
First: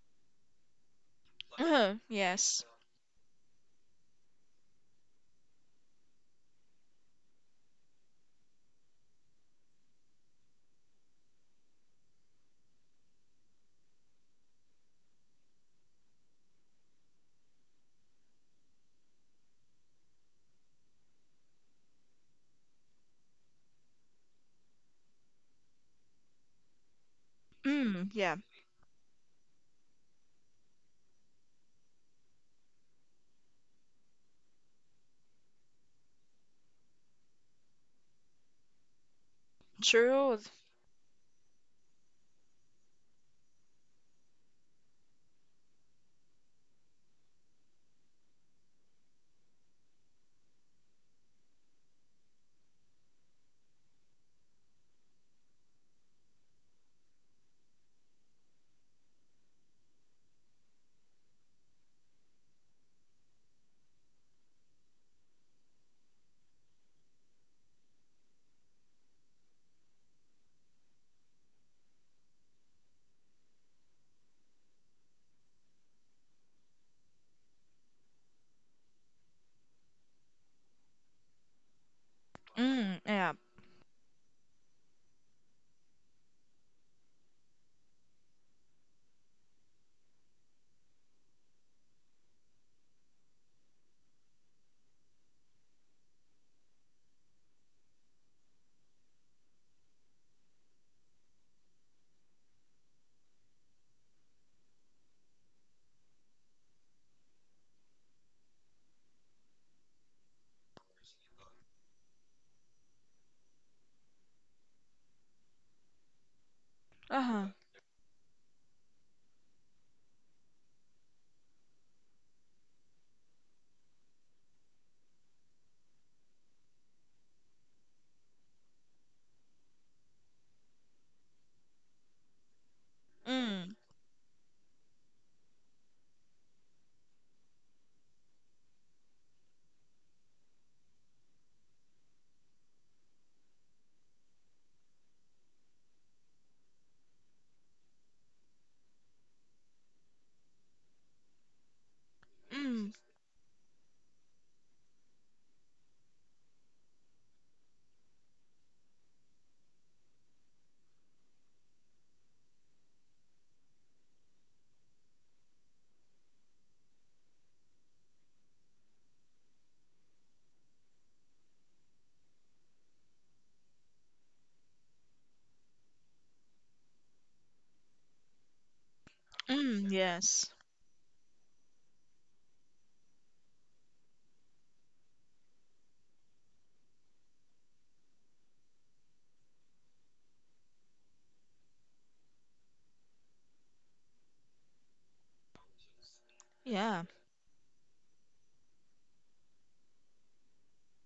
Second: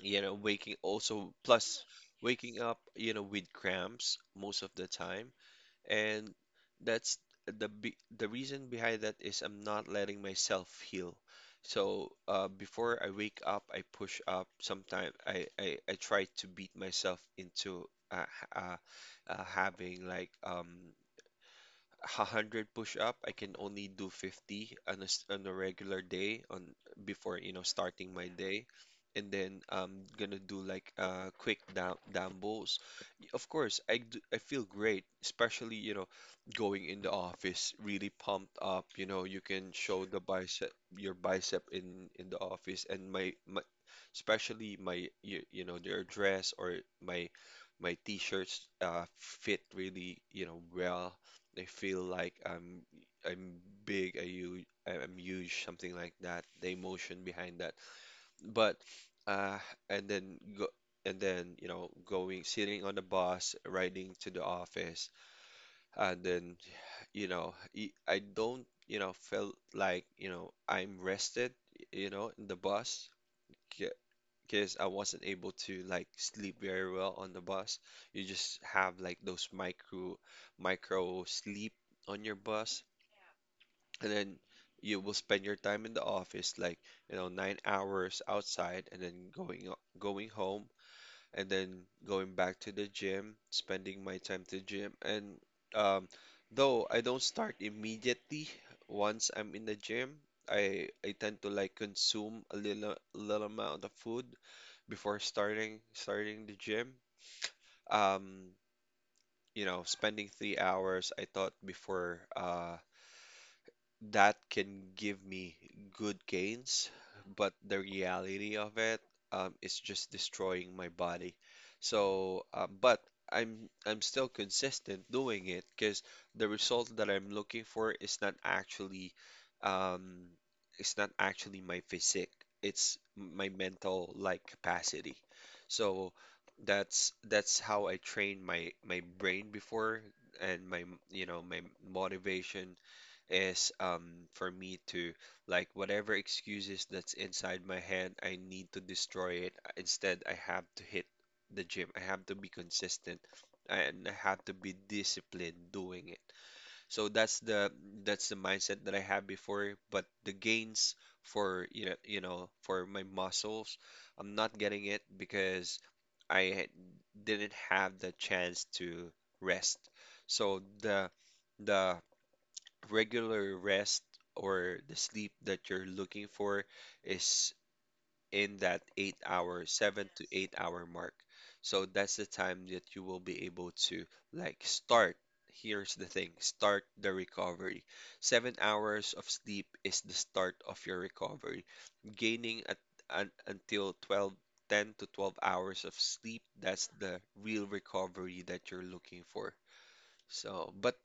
you know, waking also plus
Uh-huh.
waking
Yes.
up, you know, with cramps most of the time. And that's the be the reason behind that is I'm not letting myself heal. So, uh, before I wake up, I push up. Sometimes I, I I try to beat myself into, uh, h- uh, uh, having like, um one hundred push-up, I can only do fifty on a, s- on a regular day on before, you know,
Mm,
starting my
yeah.
day. And then I'm gonna do like, uh quick dam dumbbells. Y- Of course, I do, I feel great, especially, you know, going in the office really pumped up, you know, you can show the
Truth.
bicep your bicep in in the office. And my, my, especially my, you, you know, their dress or my my t-shirts, uh fit really, you know, well. They feel like I'm I'm big, I huge, I'm huge, something like that. The emotion behind that. But uh, and then go and then, you know, going sitting on the bus, riding to the office, and then you know, y- I don't, you know, felt like, you know, I'm rested, you know, in the bus. Because I wasn't able to like sleep very well on the bus. You just have like those micro micro sleep on your bus,
Mm, yeah.
and then you will spend your time in the office like you know nine hours outside and then going o- going home, and then going back to the gym, spending my time to gym, and um, though I don't start immediately once I'm in the gym. I I tend to like consume a little little amount of food before starting starting the gym. um you know spending three hours, I thought before uh that can give me good gains,
Uh-huh.
but the reality of it um, is just destroying my body. So, um, but I'm I'm still consistent doing it because the result that I'm looking for is not actually, um, it's not actually my physique. It's my
Mm,
mental like capacity. So that's that's how I trained my my brain before, and my you know my motivation is, um for me to, like, whatever excuses that's inside my head, I need to destroy it. Instead, I have to hit the gym. I have to be
mm,
consistent, and I have to be disciplined doing it. So that's the that's the mindset that I had before, but the gains for you know, you know for my muscles, I'm not getting it because I didn't have the chance to rest. So the the regular rest or the sleep that you're looking for is in that eight hour,
mm,
seven to
yes.
eight hour mark. So that's the time that you will be able to like start. Here's the thing, start the recovery. Seven hours of sleep is the start of your recovery. Gaining at, un, until twelve, ten to twelve hours of sleep, that's
Yeah.
the real recovery that you're looking for. So, but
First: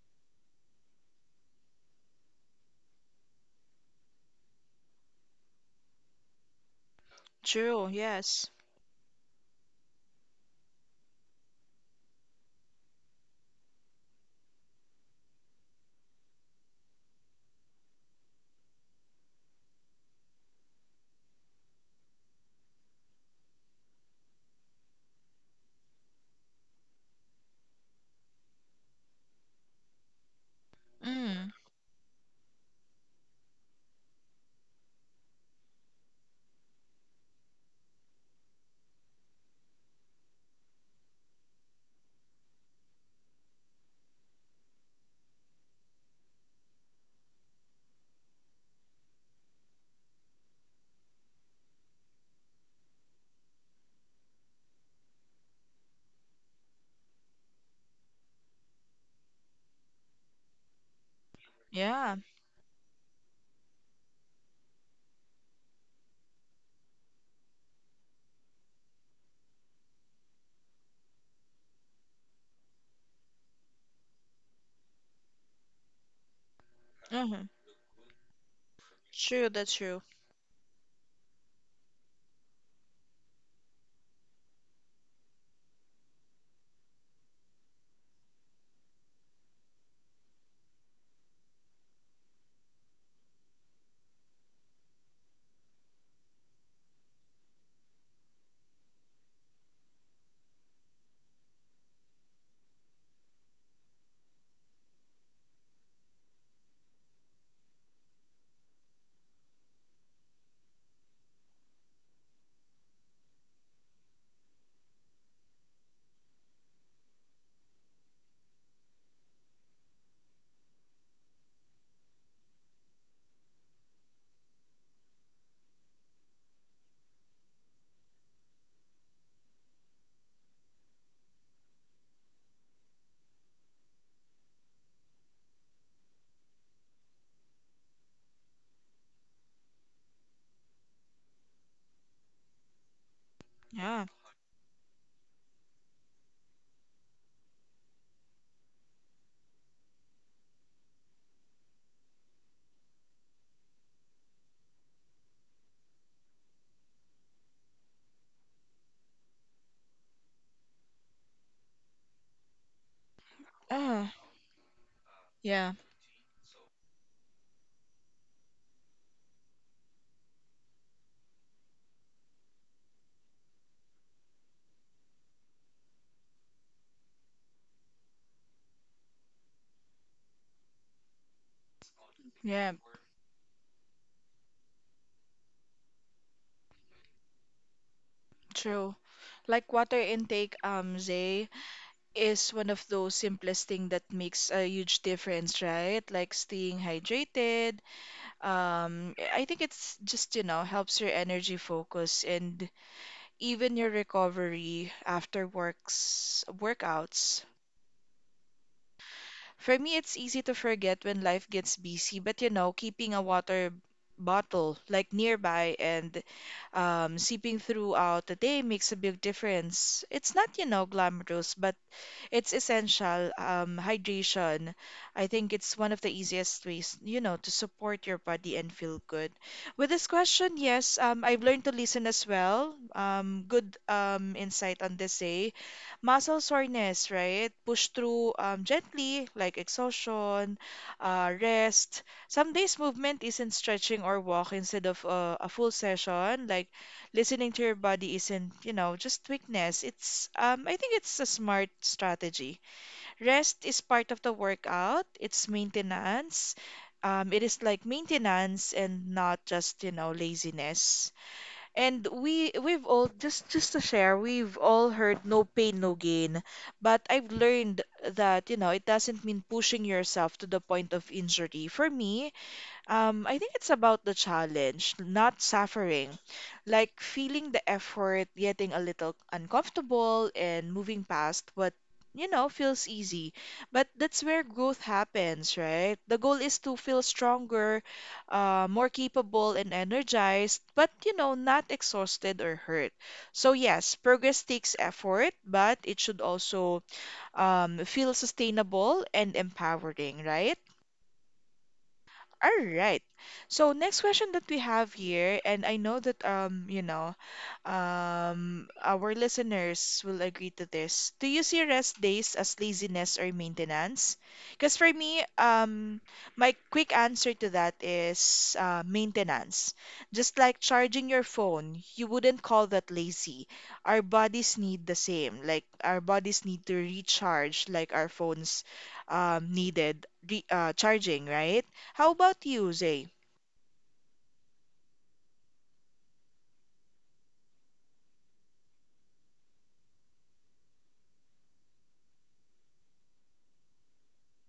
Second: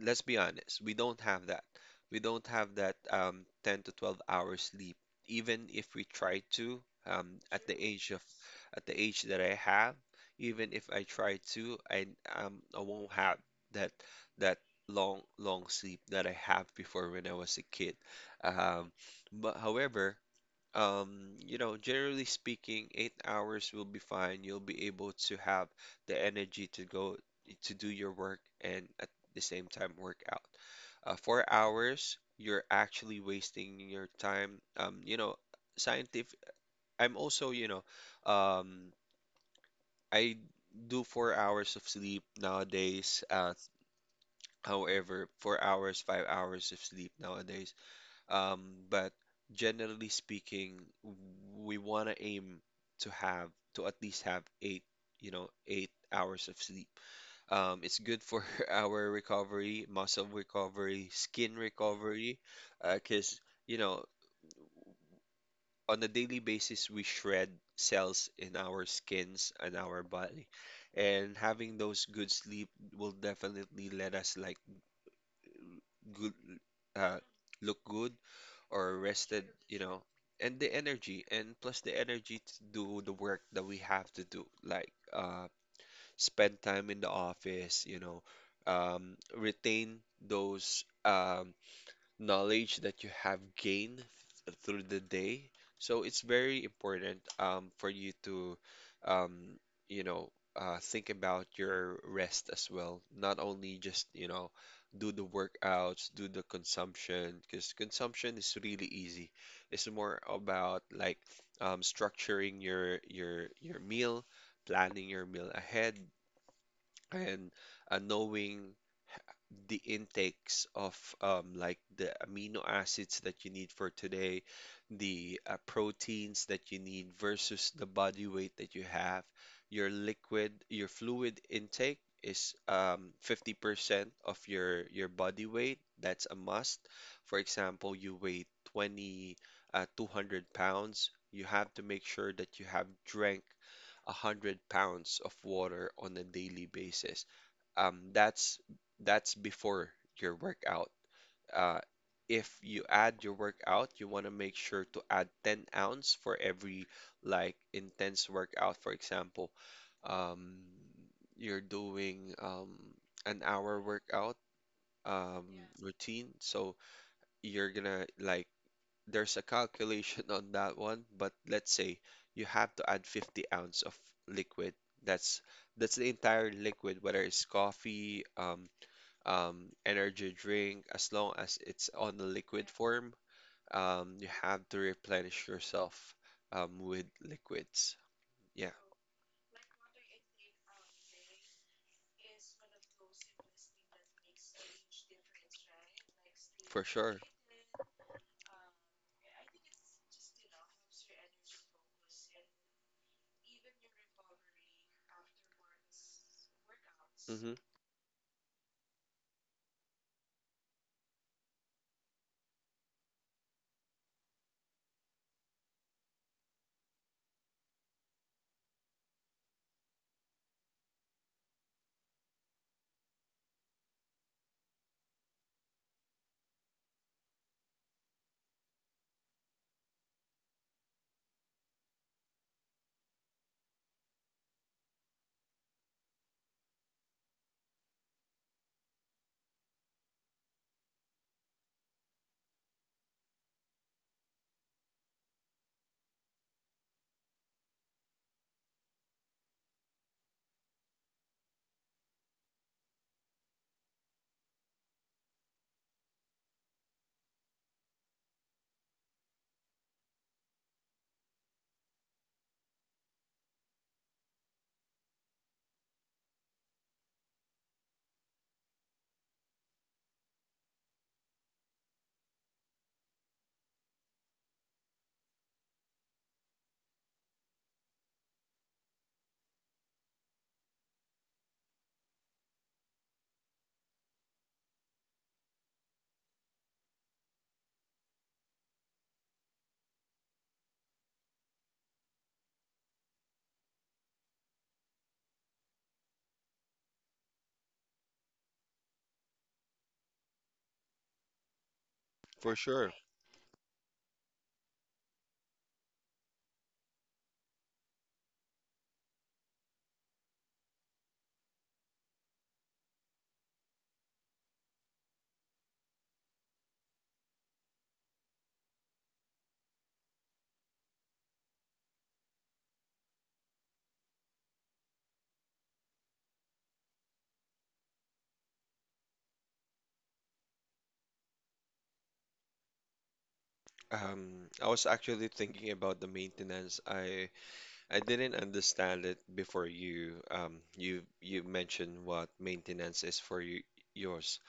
let's be honest, we don't have that. We don't have that, um, ten to twelve hours sleep. Even if we try to, um, at the
True,
age of
yes.
at the age that I have, even if I try to, I um, I won't have that that long, long sleep that I have before when I was a kid. Um, but however, um, you know, generally speaking, eight hours will be fine. You'll be able to have the energy to go to do your work, and at the same time work out. Uh, four
Mm,
hours, you're actually wasting your time. Um, you know, scientific. I'm also, you know, um, I do four hours of sleep nowadays. Uh, however, four hours, five hours of sleep nowadays. Um, but generally speaking, we want to aim to have to at least have eight, you know, eight hours of sleep. Um, it's good for our recovery, muscle recovery, skin
yeah.
recovery, because, you know, on a daily basis, we shred cells in our skins and our body. And having those good sleep will definitely let us like good, uh,
Uh-huh.
look good or rested,
True, that's
you know,
true.
and the energy, and plus the energy to do the work that we have to do, like, uh, spend time in the office, you know, um, retain those um, knowledge that you have gained th- through the day. So it's very important, um, for you to, um, you know, uh, think about your rest as well. Not only just, you know, do the workouts, do the consumption, because consumption is really easy. It's more about like, um, structuring your your your meal, planning your meal ahead, and uh, knowing the intakes of, um, like, the amino acids that you need for today, the uh, proteins that you need versus the body weight that you have. Your liquid, your fluid intake is, um, fifty percent of your your body weight. That's a must. For example, you weigh twenty, uh, two hundred pounds, you have to make sure that you have drank
Yeah.
one hundred pounds of water on a daily basis. Um, that's that's before your workout. Uh, if you add your workout, you want to make sure to add ten ounce for every like intense workout. For example, um, you're doing, um, an hour
Uh,
workout, um,
yeah.
routine, so you're gonna, like, there's a calculation on that one, but let's say you have to add fifty ounce of liquid. That's that's the entire liquid, whether it's coffee, um, um, energy drink, as long as it's on the liquid
Yeah.
form, um, you have to replenish yourself, um, with liquids. Yeah.
True. Like water intake, um, Zay, is one of those simplest thing that makes a huge difference, right? Like staying
For sure.
hydrated. Um, I think it's just, you know, helps your energy focus and even your recovery after works workouts.
Mm-hmm.
For me, it's easy to forget when life gets busy, but you know, keeping a water bottle like nearby and um, sipping throughout the day makes a big difference. It's not, you know, glamorous, but it's essential. Um, hydration, I think it's one of the easiest ways, you know, to support your body and feel good. With this question, yes, um, I've learned to listen as well. Um, good um, insight on this day. Muscle soreness, right? Push through um, gently, like exhaustion, uh, rest. Some days movement isn't stretching or walk instead of uh, a full session, like listening to your body isn't, you know, just weakness. It's um I think it's a smart strategy. Rest is part of the workout. It's maintenance. Um, it is like maintenance and not just, you know, laziness. And we we've all just just to share, we've all heard no pain, no gain. But I've learned that, you know, it doesn't mean pushing yourself to the point of injury. For me, um, I think it's about the challenge, not suffering, like feeling the effort, getting a little uncomfortable, and moving past what, you know, feels easy. But that's where growth happens, right? The goal is to feel stronger, uh, more capable, and energized, but, you know, not exhausted or hurt. So, yes, progress takes effort, but it should also um, feel sustainable and empowering, right?
For
All
sure.
right. So next question that we have here, and I know that um, you know, um, our listeners will agree to this. Do you see rest days as laziness or maintenance? Because for me, um, my quick answer to that is uh, maintenance. Just like charging your phone, you wouldn't call that lazy. Our bodies need the same. Like our bodies need to recharge, like our phones um, needed re uh, charging, right? How about you, Zay?
Um, I was actually thinking about the maintenance. I I didn't understand it before you um you you mentioned what maintenance is for you yours.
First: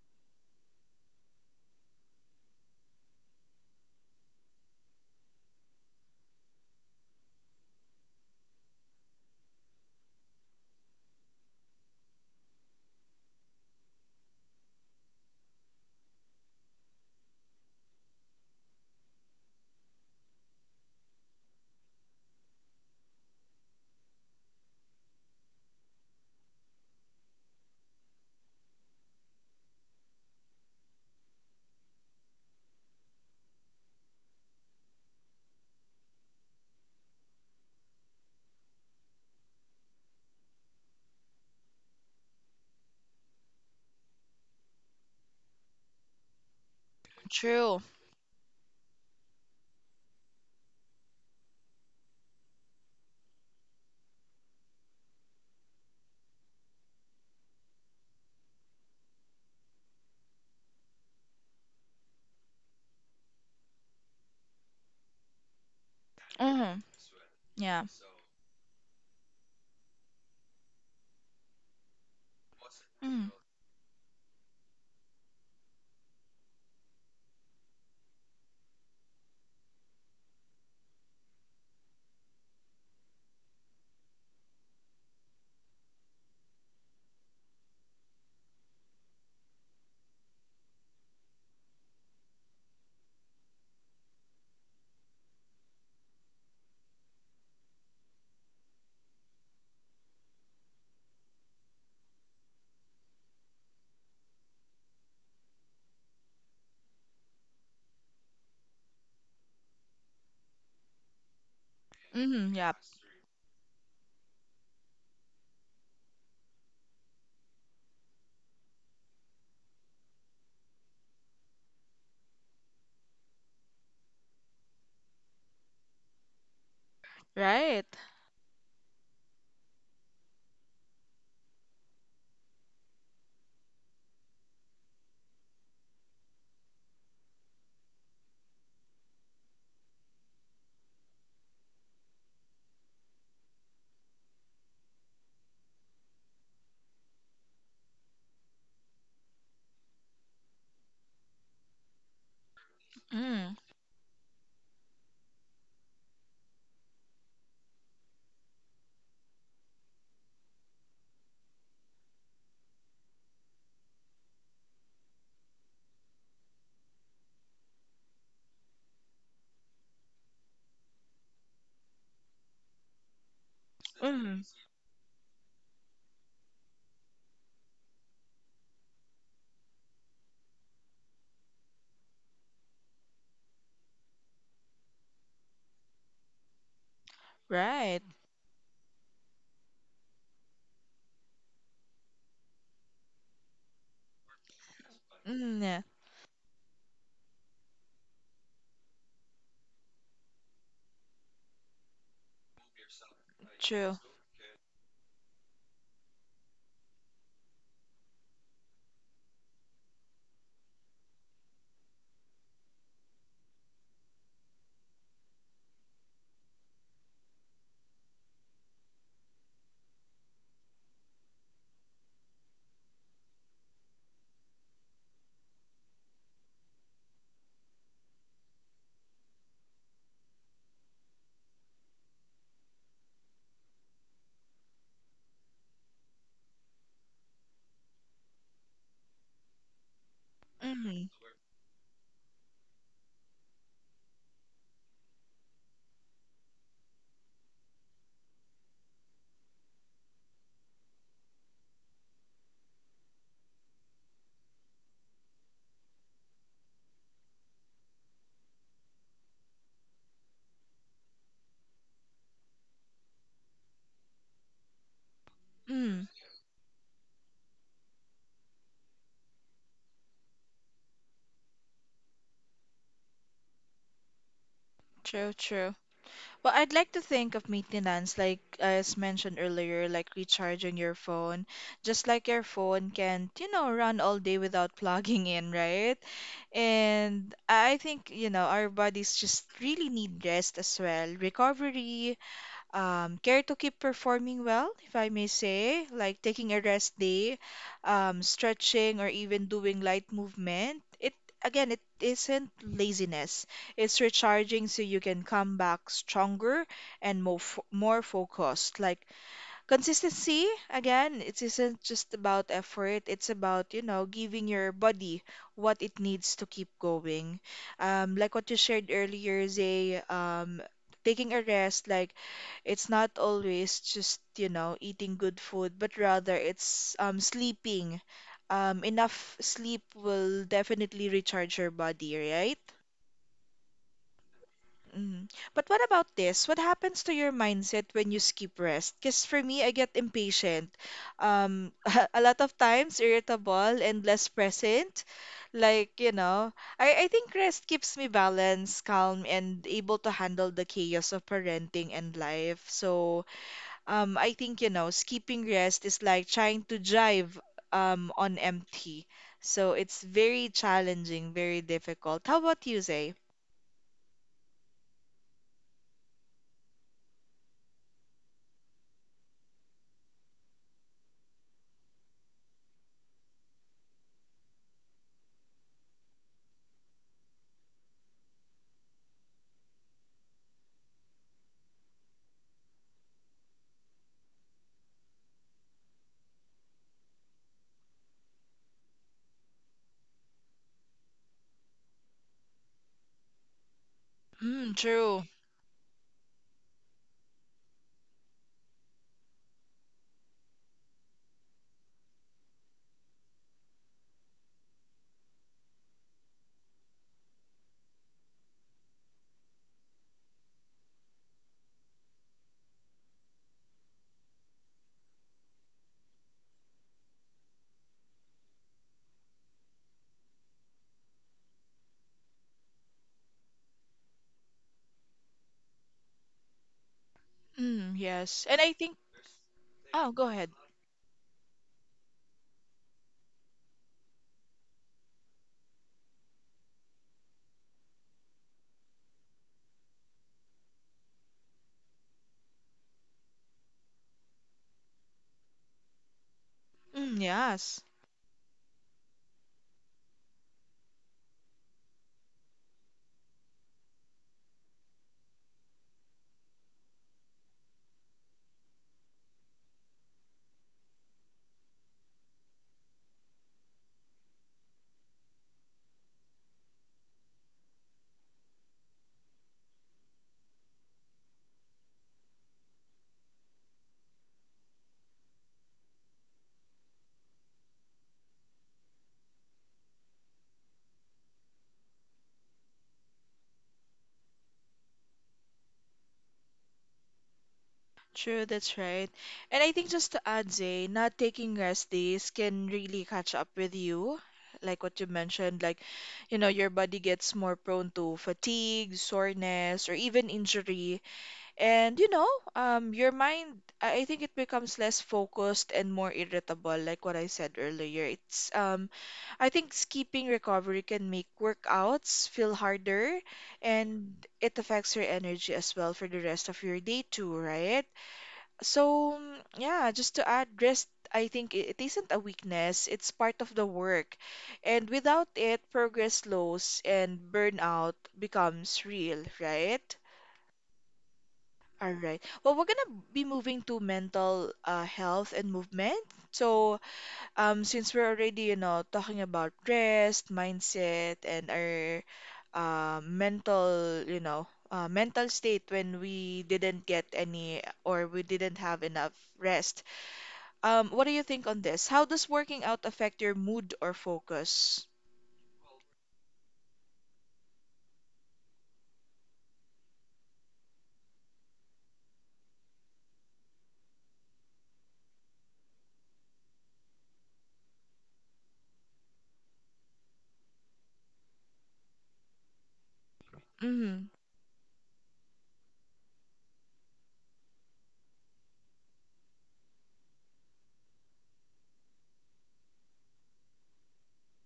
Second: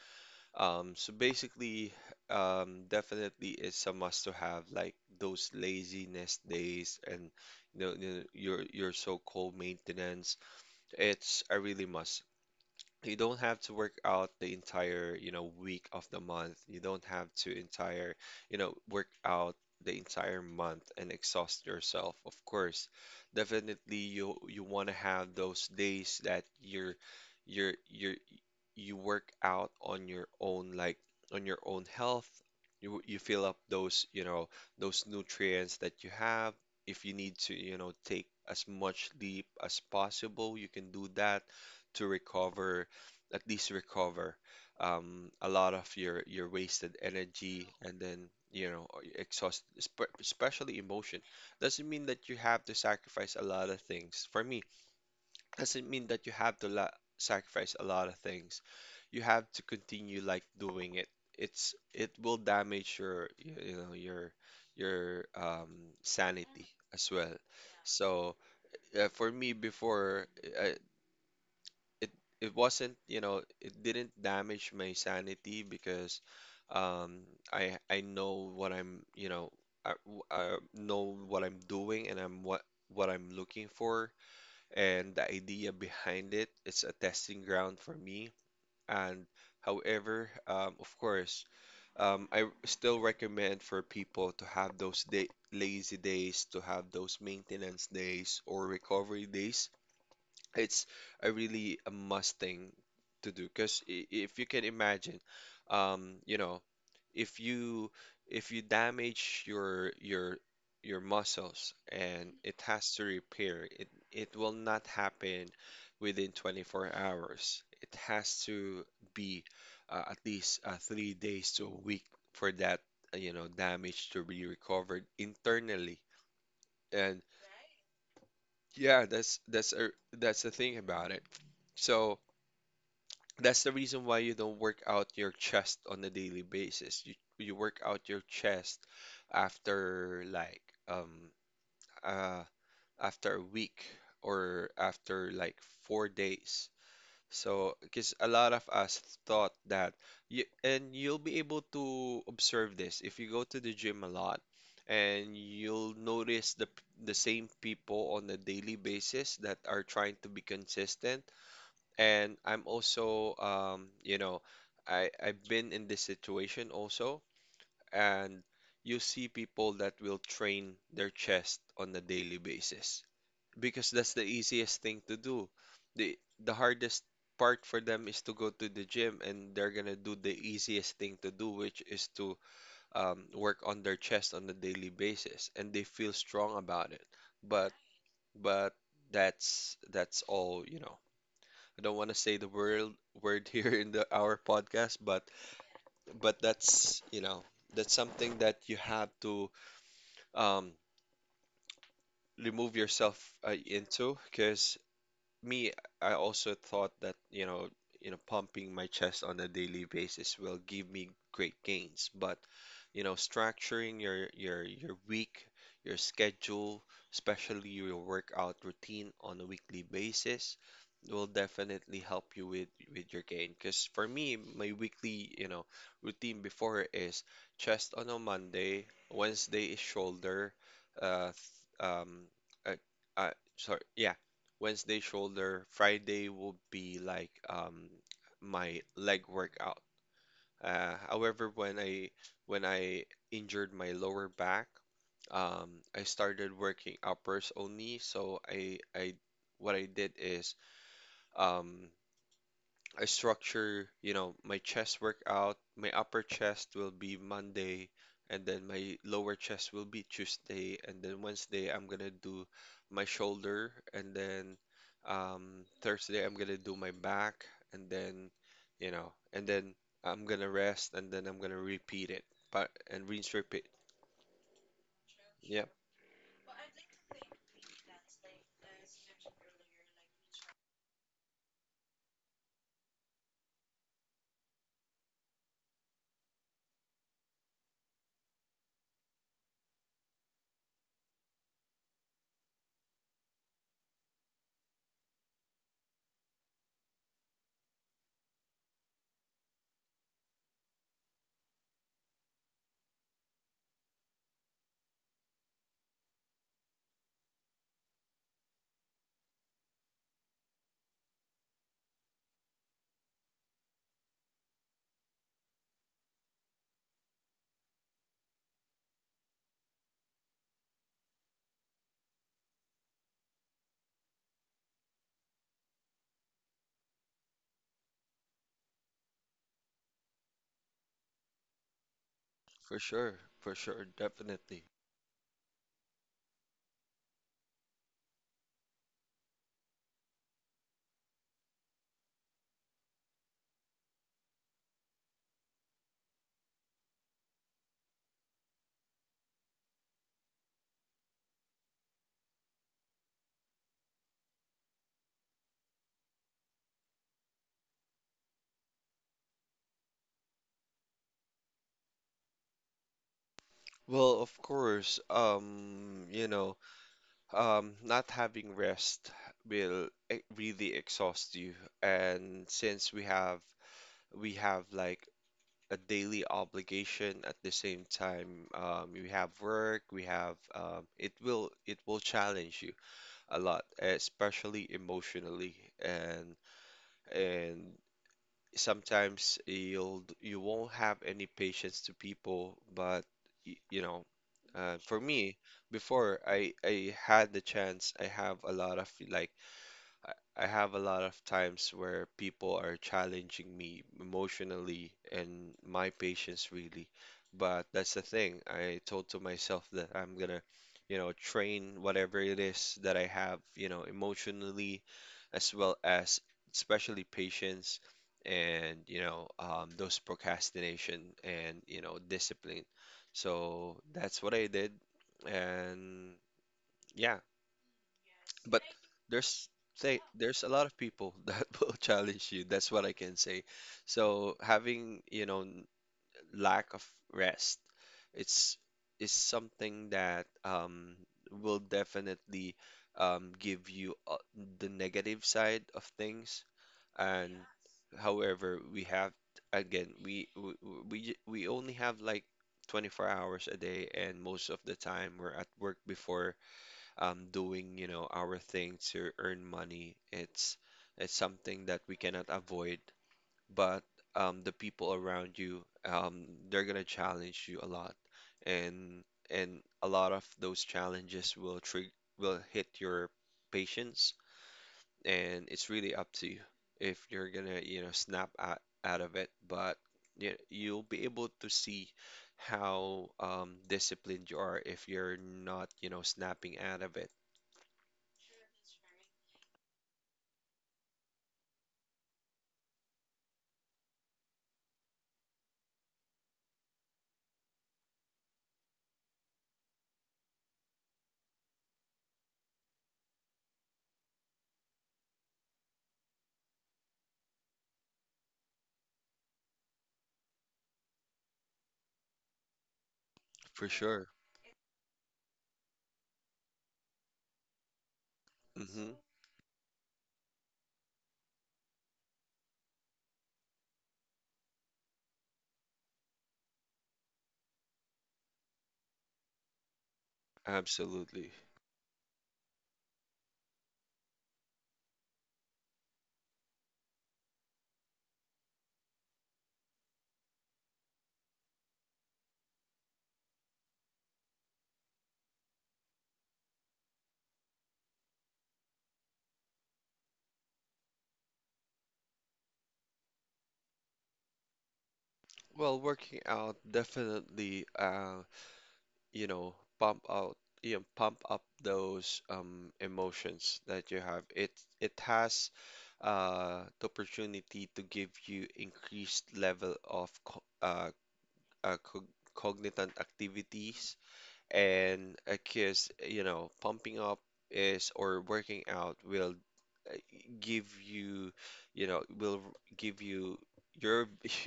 Um so basically, um definitely, it's a must to have like those laziness days and, you know, you know, your your so-called maintenance. It's a really must. You don't have to work out the entire, you know, week of the month. You don't have to entire, you know, work out the entire month and exhaust yourself. Of course, definitely you you want to have those days that you're you're you're you work out on your own, like on your own health. You you fill up those, you know, those nutrients that you have. If you need to, you know, take as much leap as possible, you can do that to recover, at least recover, um, a lot of your your wasted energy,
True.
and then you know exhaust, espe- especially emotion. Doesn't mean that you have to sacrifice a lot of things. For me, doesn't mean that you have to la sacrifice a lot of things. You have to continue like doing it. It's it will damage your y- you know your your um sanity
Mm-hmm.
as well.
Yeah.
So, uh, for me before, uh, it it wasn't, you
Mm.
know it didn't damage my sanity because, um I I know what I'm, you know I, I know what I'm doing, and I'm what what I'm looking for, and the idea behind it. It's a testing ground for me. And however, um, of course, um, I still recommend for people to have those day lazy days, to have those maintenance days or recovery days. It's a really a must thing to do, because if you can imagine, um, you know, if you if you damage your your your muscles and
Mm-hmm.
it
Yeah.
has to repair, it it will not happen within twenty-four hours. It has to be, uh, at least, uh, three days to a week for that, uh, you know damage to be recovered internally. And
Right.
yeah, that's that's a that's the thing about it. So that's the reason why you don't work out your chest on a daily basis. You you work out your chest after like um uh after a week, or after like four days. So, because a lot of us thought that, you and you'll be able to observe this if you go
Mm.
to the gym a lot, and you'll notice the the same people on a daily basis that are trying to be consistent, and I'm also, um, you know, I I've been in this situation also, and you see people that will train their chest on a daily basis because that's the
Mm.
easiest thing to do. The the hardest part for them is to go to the gym, and they're gonna do the easiest thing to do, which is to, um, work on their chest on a daily basis, and they feel strong about it. But
Right.
but that's that's all, you know. I don't want to say the word word here in the our podcast, but
Mm. Yeah.
but that's you know that's something that you have to, um, remove yourself, uh,
True.
into, because me, I also thought that, you know, you know, pumping my chest on a daily basis will give me great gains. But, you know, structuring your your your week, your schedule, especially your workout routine on a weekly basis, will definitely help you with with your gain. Because for me, my weekly, you know, routine before is chest on a Monday, Wednesday is shoulder, uh, th- um, uh, uh, sorry, yeah, Wednesday shoulder, Friday will be like, um my leg workout. Uh,
Mm.
however, when I when I injured my lower back, um, I started working uppers only. So I I what I did is, um I structure, you know, my chest workout. My upper chest will be Monday, and then my lower chest will be Tuesday, and then Wednesday I'm gonna do my shoulder, and then, um,
Mm.
Thursday I'm gonna do my back, and then, you know, and then I'm gonna rest, and then I'm gonna repeat it, but and rinse repeat.
True,
Yeah,
true. Well, I'd like to think of maintenance, like as mentioned earlier, like recharging your phone. Just like your phone can, not you know, run all day without plugging in, right? And I think, you know, our bodies just really need rest as well, recovery, um, care to keep performing well, if I may say, like taking a rest day, um, stretching, or even doing light movement. It again, it isn't laziness. It's recharging so you can come back stronger and more fo- more focused. Like consistency, again, it isn't just about effort. It's about, you know, giving your body what it needs to keep going. Um, like what you shared earlier, Zay, um, taking a rest, like it's not always just, you know, eating good food, but rather it's um, sleeping. Um, enough sleep will definitely recharge your body, right?
for sure, for sure, definitely.
Mm. But what about this? What happens to your mindset when you skip rest? Because for me, I get impatient. Um, a lot of times irritable and less present. Like, you know, I, I think rest keeps me balanced, calm, and able to handle the chaos of parenting and life. So, um, I think, you know, skipping rest is like trying to drive, um, on empty. So it's very challenging, very difficult. How about you, Zay?
Well, of course, um, you know. Um, not having rest will e- really exhaust you. And since we have we have like a daily obligation at the same time, um, we have work, we have um, it will it will challenge you a lot, especially emotionally. And and sometimes you'll you won't have any patience to people, but y- you know
Mm,
uh, for
true.
me before, I I had the chance, I have a lot of like I have a lot of times where people are challenging me emotionally and my patience really. But that's the thing. I told to myself that I'm gonna, you know, train whatever it is that I have, you know, emotionally as well as, especially, patience and, you know, um, those procrastination and, you know, discipline. So that's what I did. And yeah,
Mm, yes. And
but
I think,
there's, say
oh, go
there's a
ahead.
lot of people that will challenge you. That's what I can say. So having, you know, n- lack of rest, it's is something that um will definitely um give you uh, the negative side of things.
Mm,
And
yes.
however, we have, again, we we we j- we only have like twenty-four hours a day, and most of the time we're at work before, um, doing, you know, our thing to earn money. It's it's something that we cannot avoid, but um, the people around you, um, they're gonna challenge you a lot, and and a lot of those challenges will trig will hit your patience, and it's really up to you if you're gonna, you know, snap out, out of it. But you, you'll be able to see how, um, disciplined you are if you're not, you know, snapping out of it.
True, that's right. And I think just to add, Zay, not taking rest days can really catch up with you. Like what you mentioned, like, you know, your body gets more prone to fatigue, soreness, or even injury. And, you know, um, your mind, I I think it becomes less focused and more irritable, like what I said earlier. It's, um, I think skipping recovery can make workouts feel harder
For
and
sure.
it affects your energy as well for the rest of your day too, right?
Hmm.
So, mm, yeah, just to add, rest, I think i- it isn't a weakness, it's part of the work. And without it, progress slows and burnout becomes real, right?
Absolutely.
All right. Well, we're gonna be moving to mental uh, health and movement. So, um, since we're already, you know, talking about rest, mindset, and our uh, mental, you know, uh, mental state when we didn't get any or we didn't have enough rest. Um, what do you think on this? How does working out affect your mood or focus?
Well, working out definitely, uh, you know, pump out, you know, pump up those, um, emotions that you have. It it has, uh, the opportunity to give you increased level of co uh, uh, co cognitive activities
Mm-hmm.
and a kiss, you know, pumping up is, or working out will, uh, give you, you know, will give you your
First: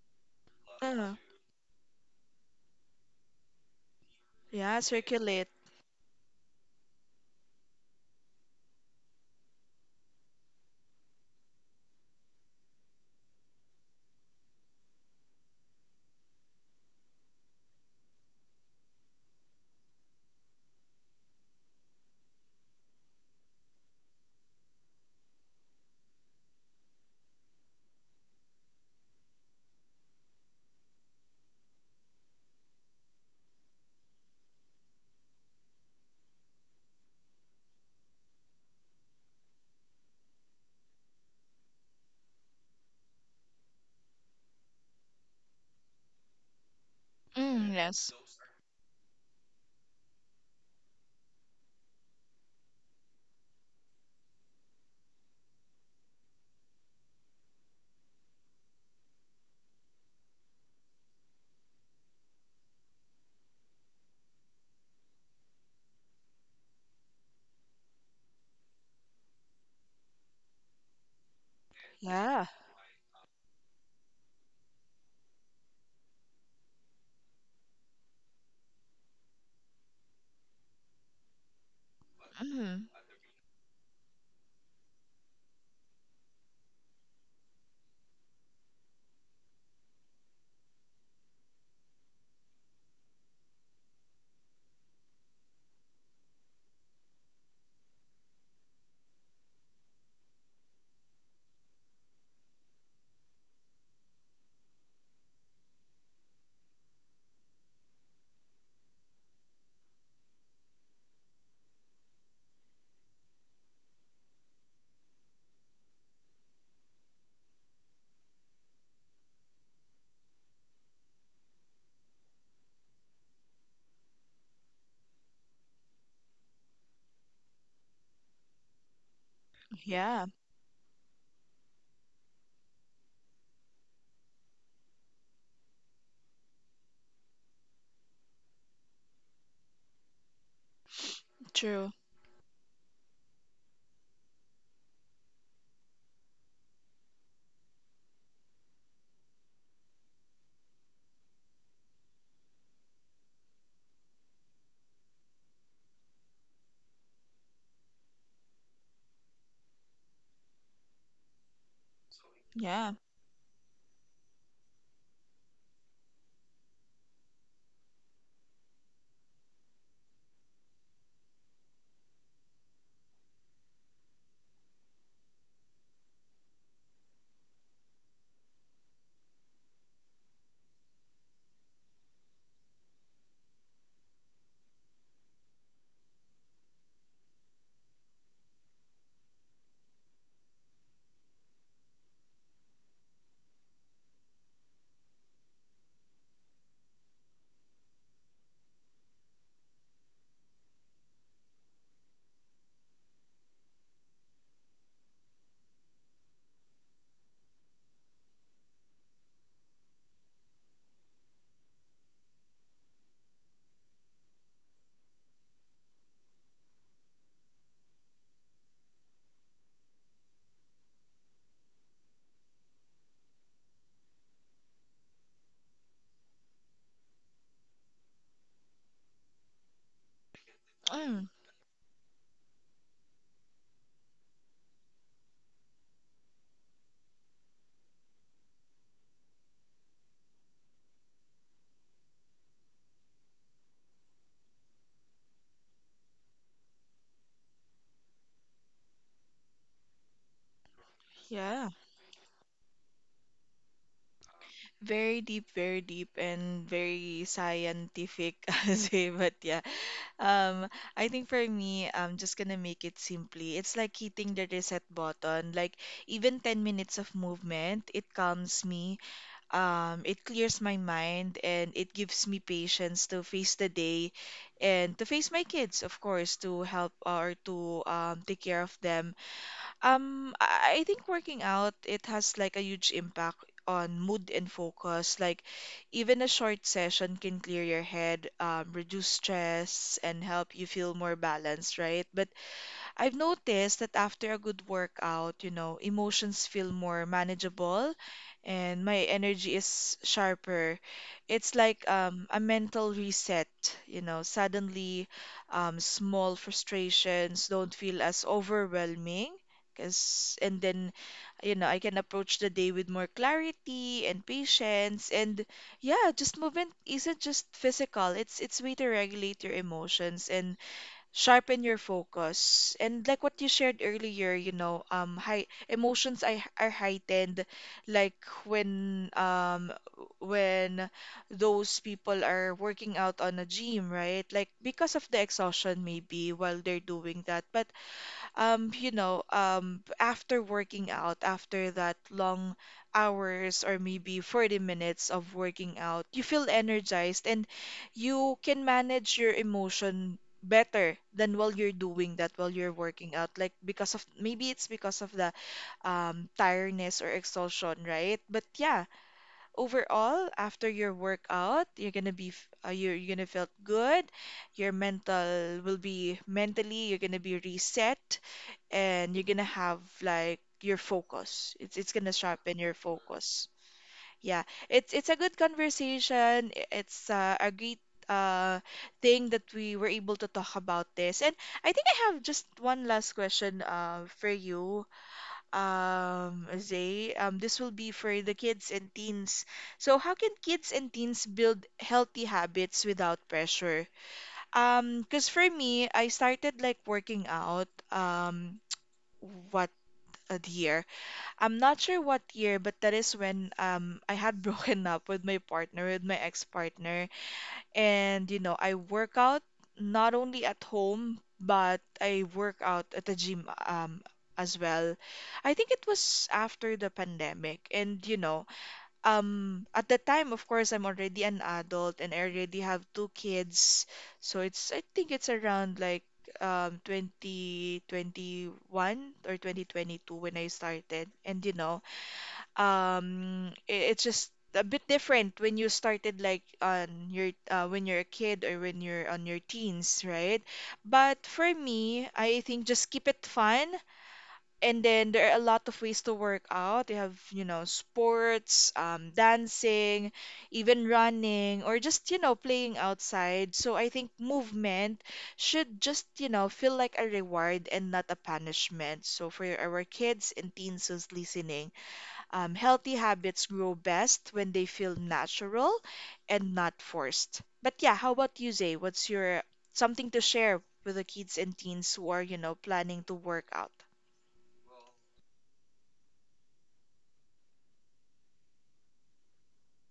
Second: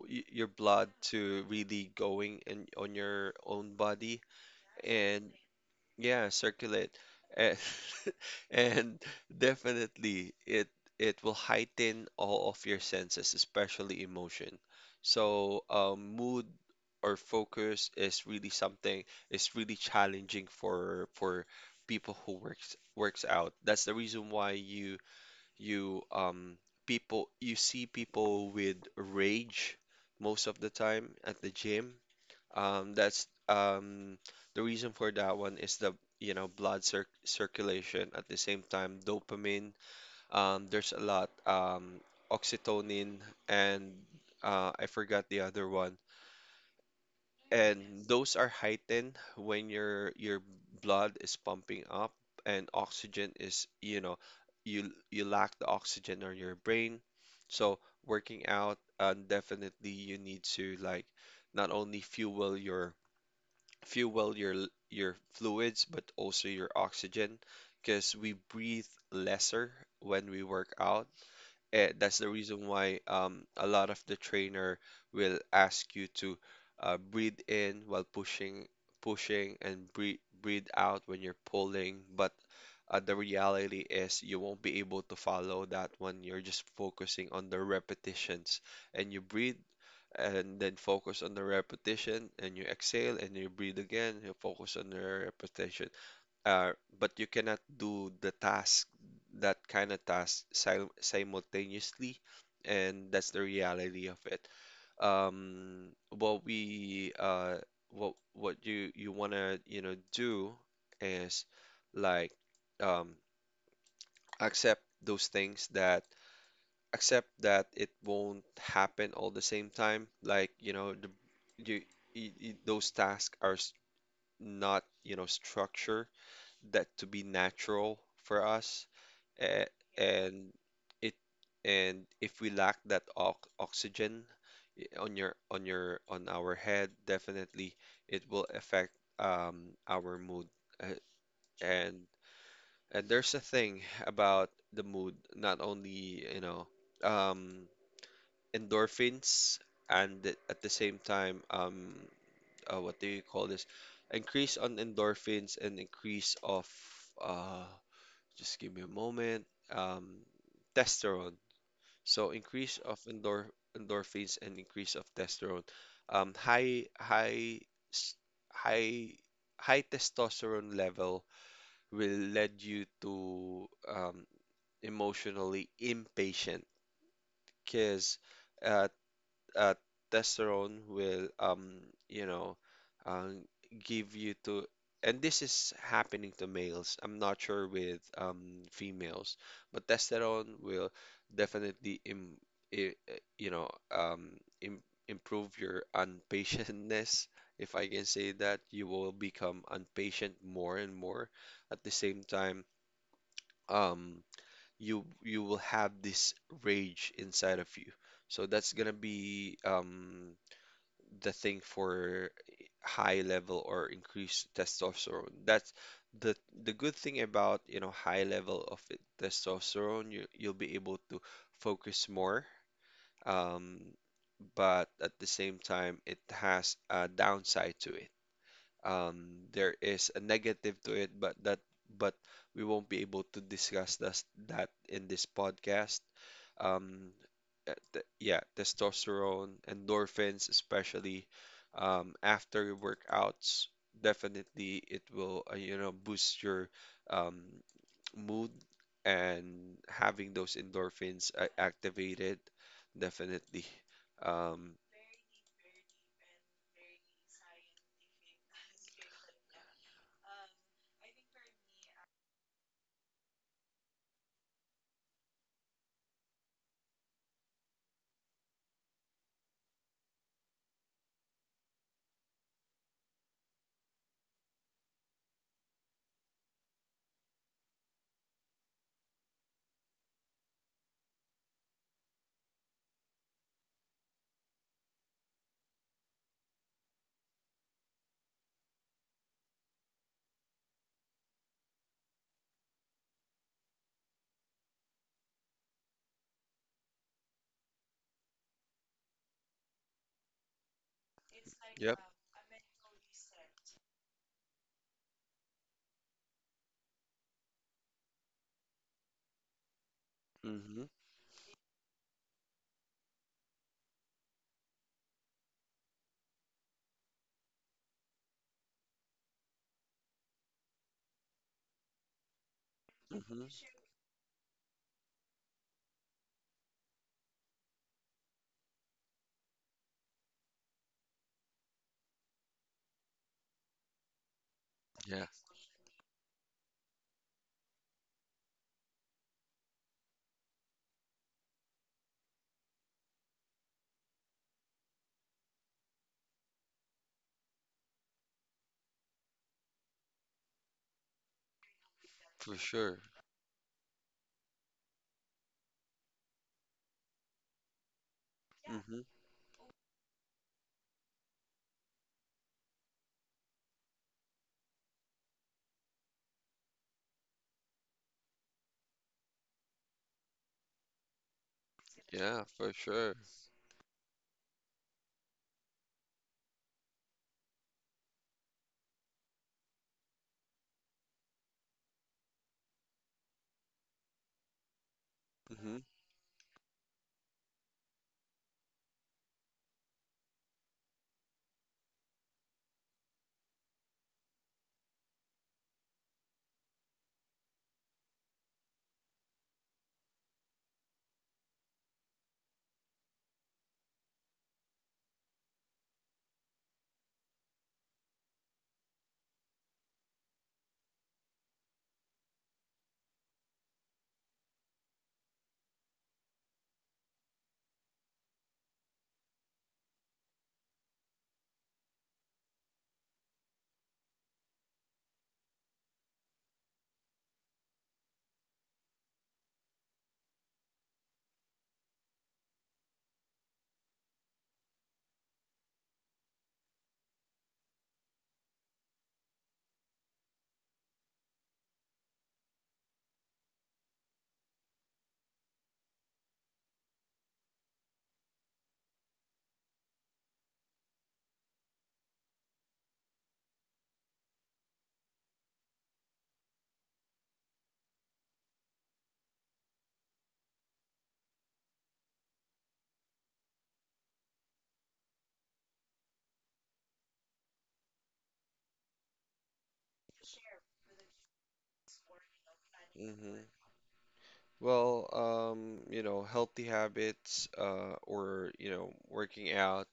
y- your blood
Uh,
to really going in on your own body
yeah,
and
circulate.
yeah, circulate. And and definitely it it will heighten all of your senses, especially emotion. So, um, mood or focus is really something, is really challenging for for people who works works out. That's the reason why you you um people, you see people with rage most of the time at the gym. Um, that's, um, the reason for that one is the, you know, blood cir circulation. At the same time, dopamine. Um, there's a lot. Um, oxytocin and, uh, I forgot the other one.
Mm,
And
yes.
those are heightened when your your blood is pumping up and oxygen is, you know, you you lack the oxygen on your brain. So working out, uh, definitely you need to like not only fuel your, fuel your l- your fluids but also your oxygen because we breathe lesser when we work out. Eh, that's the
Yeah.
reason why, um, a lot of the trainer will ask you to, uh, breathe in while pushing, pushing, and breathe breathe out when you're pulling. But,
Mm,
uh, the reality is you won't be able to follow that one. You're just focusing on the repetitions, and you breathe. And then focus on the repetition, and you exhale, and you breathe again. You focus on the repetition, uh, but you cannot do the task, that kind of task, sil simultaneously, and that's the reality of it. Um, what we, uh, what what you you wanna, you know, do is like, um, accept those things that, accept that it won't happen all the same time. Like, you know, the you, you, you- those tasks are s- not, you know, structure that to be natural for us, uh,
yeah.
and it and if we lack that ox oxygen i- on your, on your, on our head, definitely it will affect, um, our mood, uh,
True.
and and there's a thing about the mood, not only, you know, um, endorphins and th- at the same time, um, uh, what do you call this, increase on endorphins and increase of, uh, just give me a moment. Um, testosterone. So increase
Yeah.
of endor endorphins and increase of testosterone. Um, high high s- high high testosterone level will lead you to, um, emotionally impatient because, uh, uh, testosterone will, um, you know, um, give you to, and this is happening to males. I'm not sure with, um, females, but testosterone will definitely im i- uh, you know, um, im improve your unpatientness if I can say that. You will become unpatient more and more. At the same time, um, you you will have this rage inside of you, so that's gonna be, um, the thing for high level or increased testosterone. That's the the good thing about, you know, high level of it- testosterone, you you'll be able to focus more. Um, but at the same time, it has a downside to it. Um, there is a negative to it,
Mm,
but that but we won't be able to discuss this, that in this podcast. Um, uh, th- yeah, testosterone, endorphins, especially, um, after your workouts, definitely it will, uh, you know, boost your, um, mood, and having those endorphins, uh,
yeah.
activated, definitely. Um,
Very deep, very deep, and very scientific, as way. But yeah, um, I think for me, I'm just gonna make it simply. It's like hitting the reset button. Like even ten minutes of movement, it calms me. Um, it clears my mind, and it gives me patience to face the day, and to face my kids, of course, to help or to um, take care of them. um, I I think working out, it has like a huge impact on mood and focus. Like even a short session can clear your head, um, reduce stress, and help you feel more balanced, right? But I've noticed that after a good workout, you know, emotions feel more manageable and my energy is sharper. It's like
yep.
um, a mental reset, you know, suddenly um, small frustrations don't feel as overwhelming. Cause, and
Hmm.
then, you know, I can approach the day with more clarity and patience. And yeah, just movement isn't just physical. It's it's way to regulate your emotions and sharpen your focus. And like what
Hmm.
you shared earlier, you know, um, high emotions I are heightened, like when um when those people are working out on a gym, right? Like because of the
Yeah,
exhaustion maybe while they're doing that. But um, you know, um, after working out, after that long hours or maybe forty minutes of working out, you feel energized and you can manage your emotion better than while you're doing that, while
for
you're
sure.
working out. Like because of maybe it's because of the um, tiredness or exhaustion, right? But yeah,
Hmm.
overall after your workout you're gonna be f- uh, you're, you're gonna feel good. Your mental will be mentally you're gonna be reset and you're gonna have like your focus, it's it's gonna
Yeah,
sharpen
for
your
sure.
focus. Yeah, it's it's a good conversation, i- it's uh, a great uh thing that we were able to talk about this. And I think I have just one last question uh for you,
Hmm.
um, Zay. Um, this will be for the kids and teens. So, how can kids and teens build healthy habits without pressure? Um, because for me, I started like working out. Um, what a year? I'm not sure what year, but that is when um I had broken up with my partner, with my ex-partner. And, you know, I work out not only at home, but I work out at the gym um as well. I think it was after the pandemic. And, you know, um at the time, of course, I'm already an adult and I already have two kids. So it's I think it's around like um twenty twenty-one or twenty twenty-two when I started. And, you know, um i- it's just a bit different when you started like on your uh, when you're a kid or when you're on your teens, right? But for me, I think just keep it fun. And then there are a lot of ways to work out. You have, you know, sports, um, dancing, even running or just, you know, playing outside. So I think movement should just, you know, feel like a reward and not a punishment. So for our kids and teens who's listening, um, healthy habits grow best when they feel natural and not forced. But yeah, how about you, Zay? What's your something to share with the kids and teens who are, you know, planning to
Hmm.
work out?
Well, um, you know, healthy habits, uh, or, you know, working out.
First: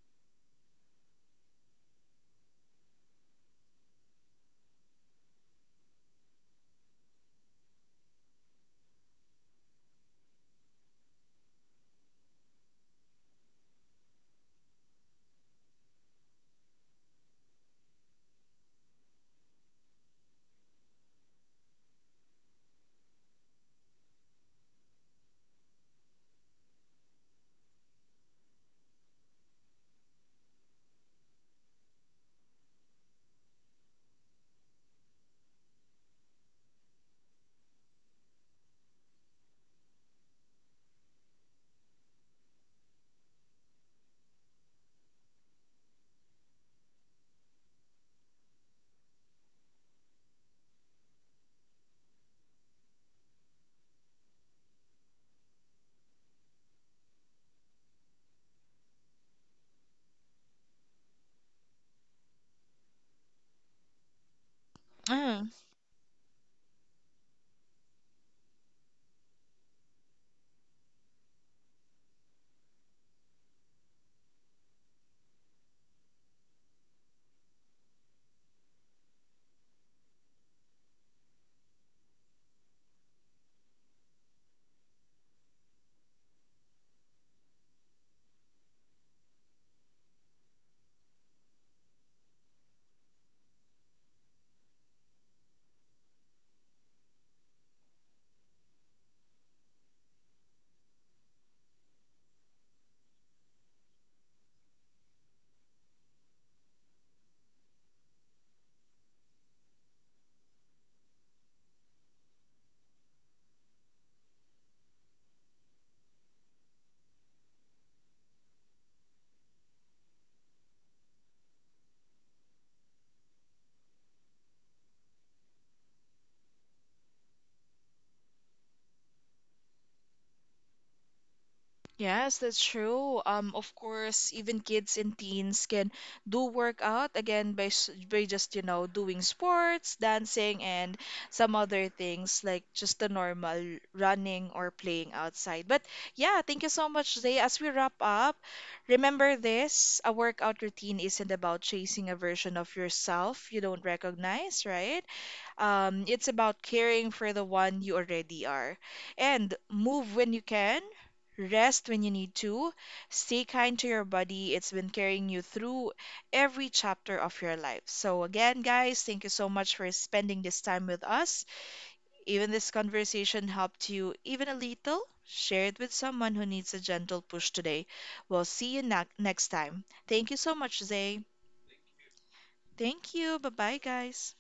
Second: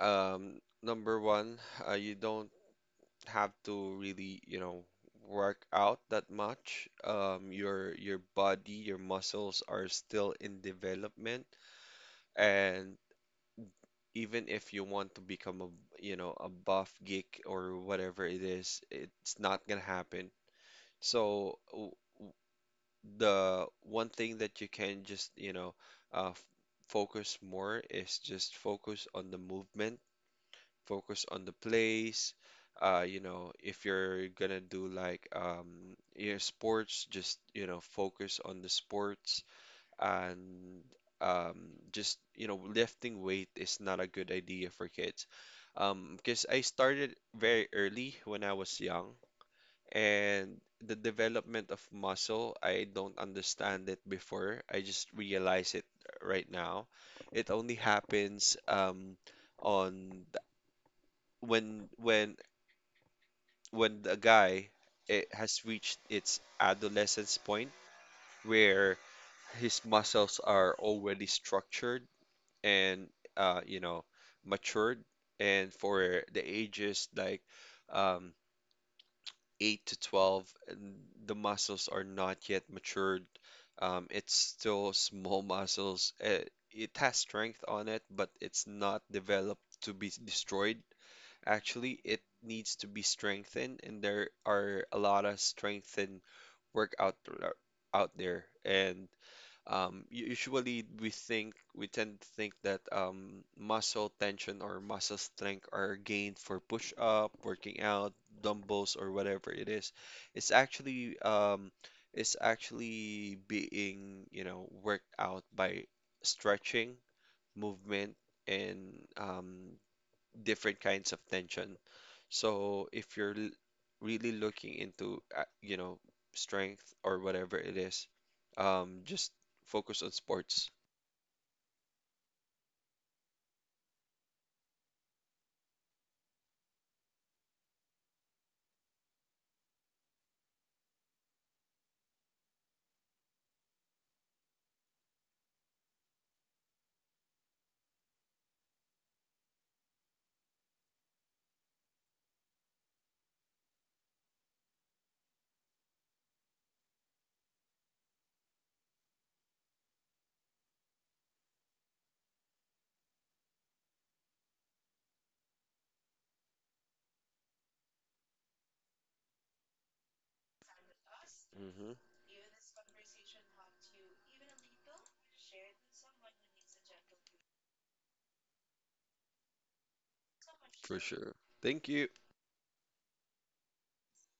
Um, number one, uh, you don't have to really, you know, work out that much. Um, your your body, your muscles are still in development, and even if you want to become a, you know, a buff geek or whatever it is, it's not gonna happen. So w- w- the one thing that you can just, you know, uh, f- focus more is just focus on the movement, focus on the plays. Uh, you know, if you're gonna do like, um, your sports, just, you know, focus on the sports, and, um, just, you know, lifting weight is not a good idea for kids, um, because I started very early when I was young, and the development of muscle, I don't understand it before. I just realize it right now. It only happens, um, on th- when, when when the guy, it has reached its adolescence point, where his muscles are already structured and, uh, you know, matured. And for the ages like, um, eight to twelve, and the muscles are not yet matured, um, it's still small muscles. Uh, it has strength on it, but it's not developed to be destroyed. Actually, it needs to be strengthened, and there are a lot of strengthened workout, uh, out there. And, um, u- usually we think, we tend to think that, um, muscle tension or muscle strength are gained for push up, working out, dumbbells or whatever it is. It's actually, um, it's actually being, you know, worked out by stretching, movement, and, um, different kinds of tension. So if you're l- really looking into, uh, you know, strength or whatever it is, um, just focus on sports.
Yes, that's true. Um, of course, even kids and teens can do workout again by s- by just, you know, doing sports, dancing, and some other things like just the normal running or playing outside. But yeah, thank you so much, Zay. As we wrap up, remember this: a workout routine isn't about chasing a version of yourself you don't recognize, right? Um, it's about caring for the one you already are. And move when you can, rest when you need to. Stay kind to your body. It's been carrying you through every chapter of your life. So, again, guys, thank you so much for spending this time with us.
Hmm.
Even this conversation helped you even a little. Share it with someone who needs a gentle push today. We'll see you na- next time. Thank you so much,
For
Zay.
sure. Thank you.
Thank you. Bye bye, guys.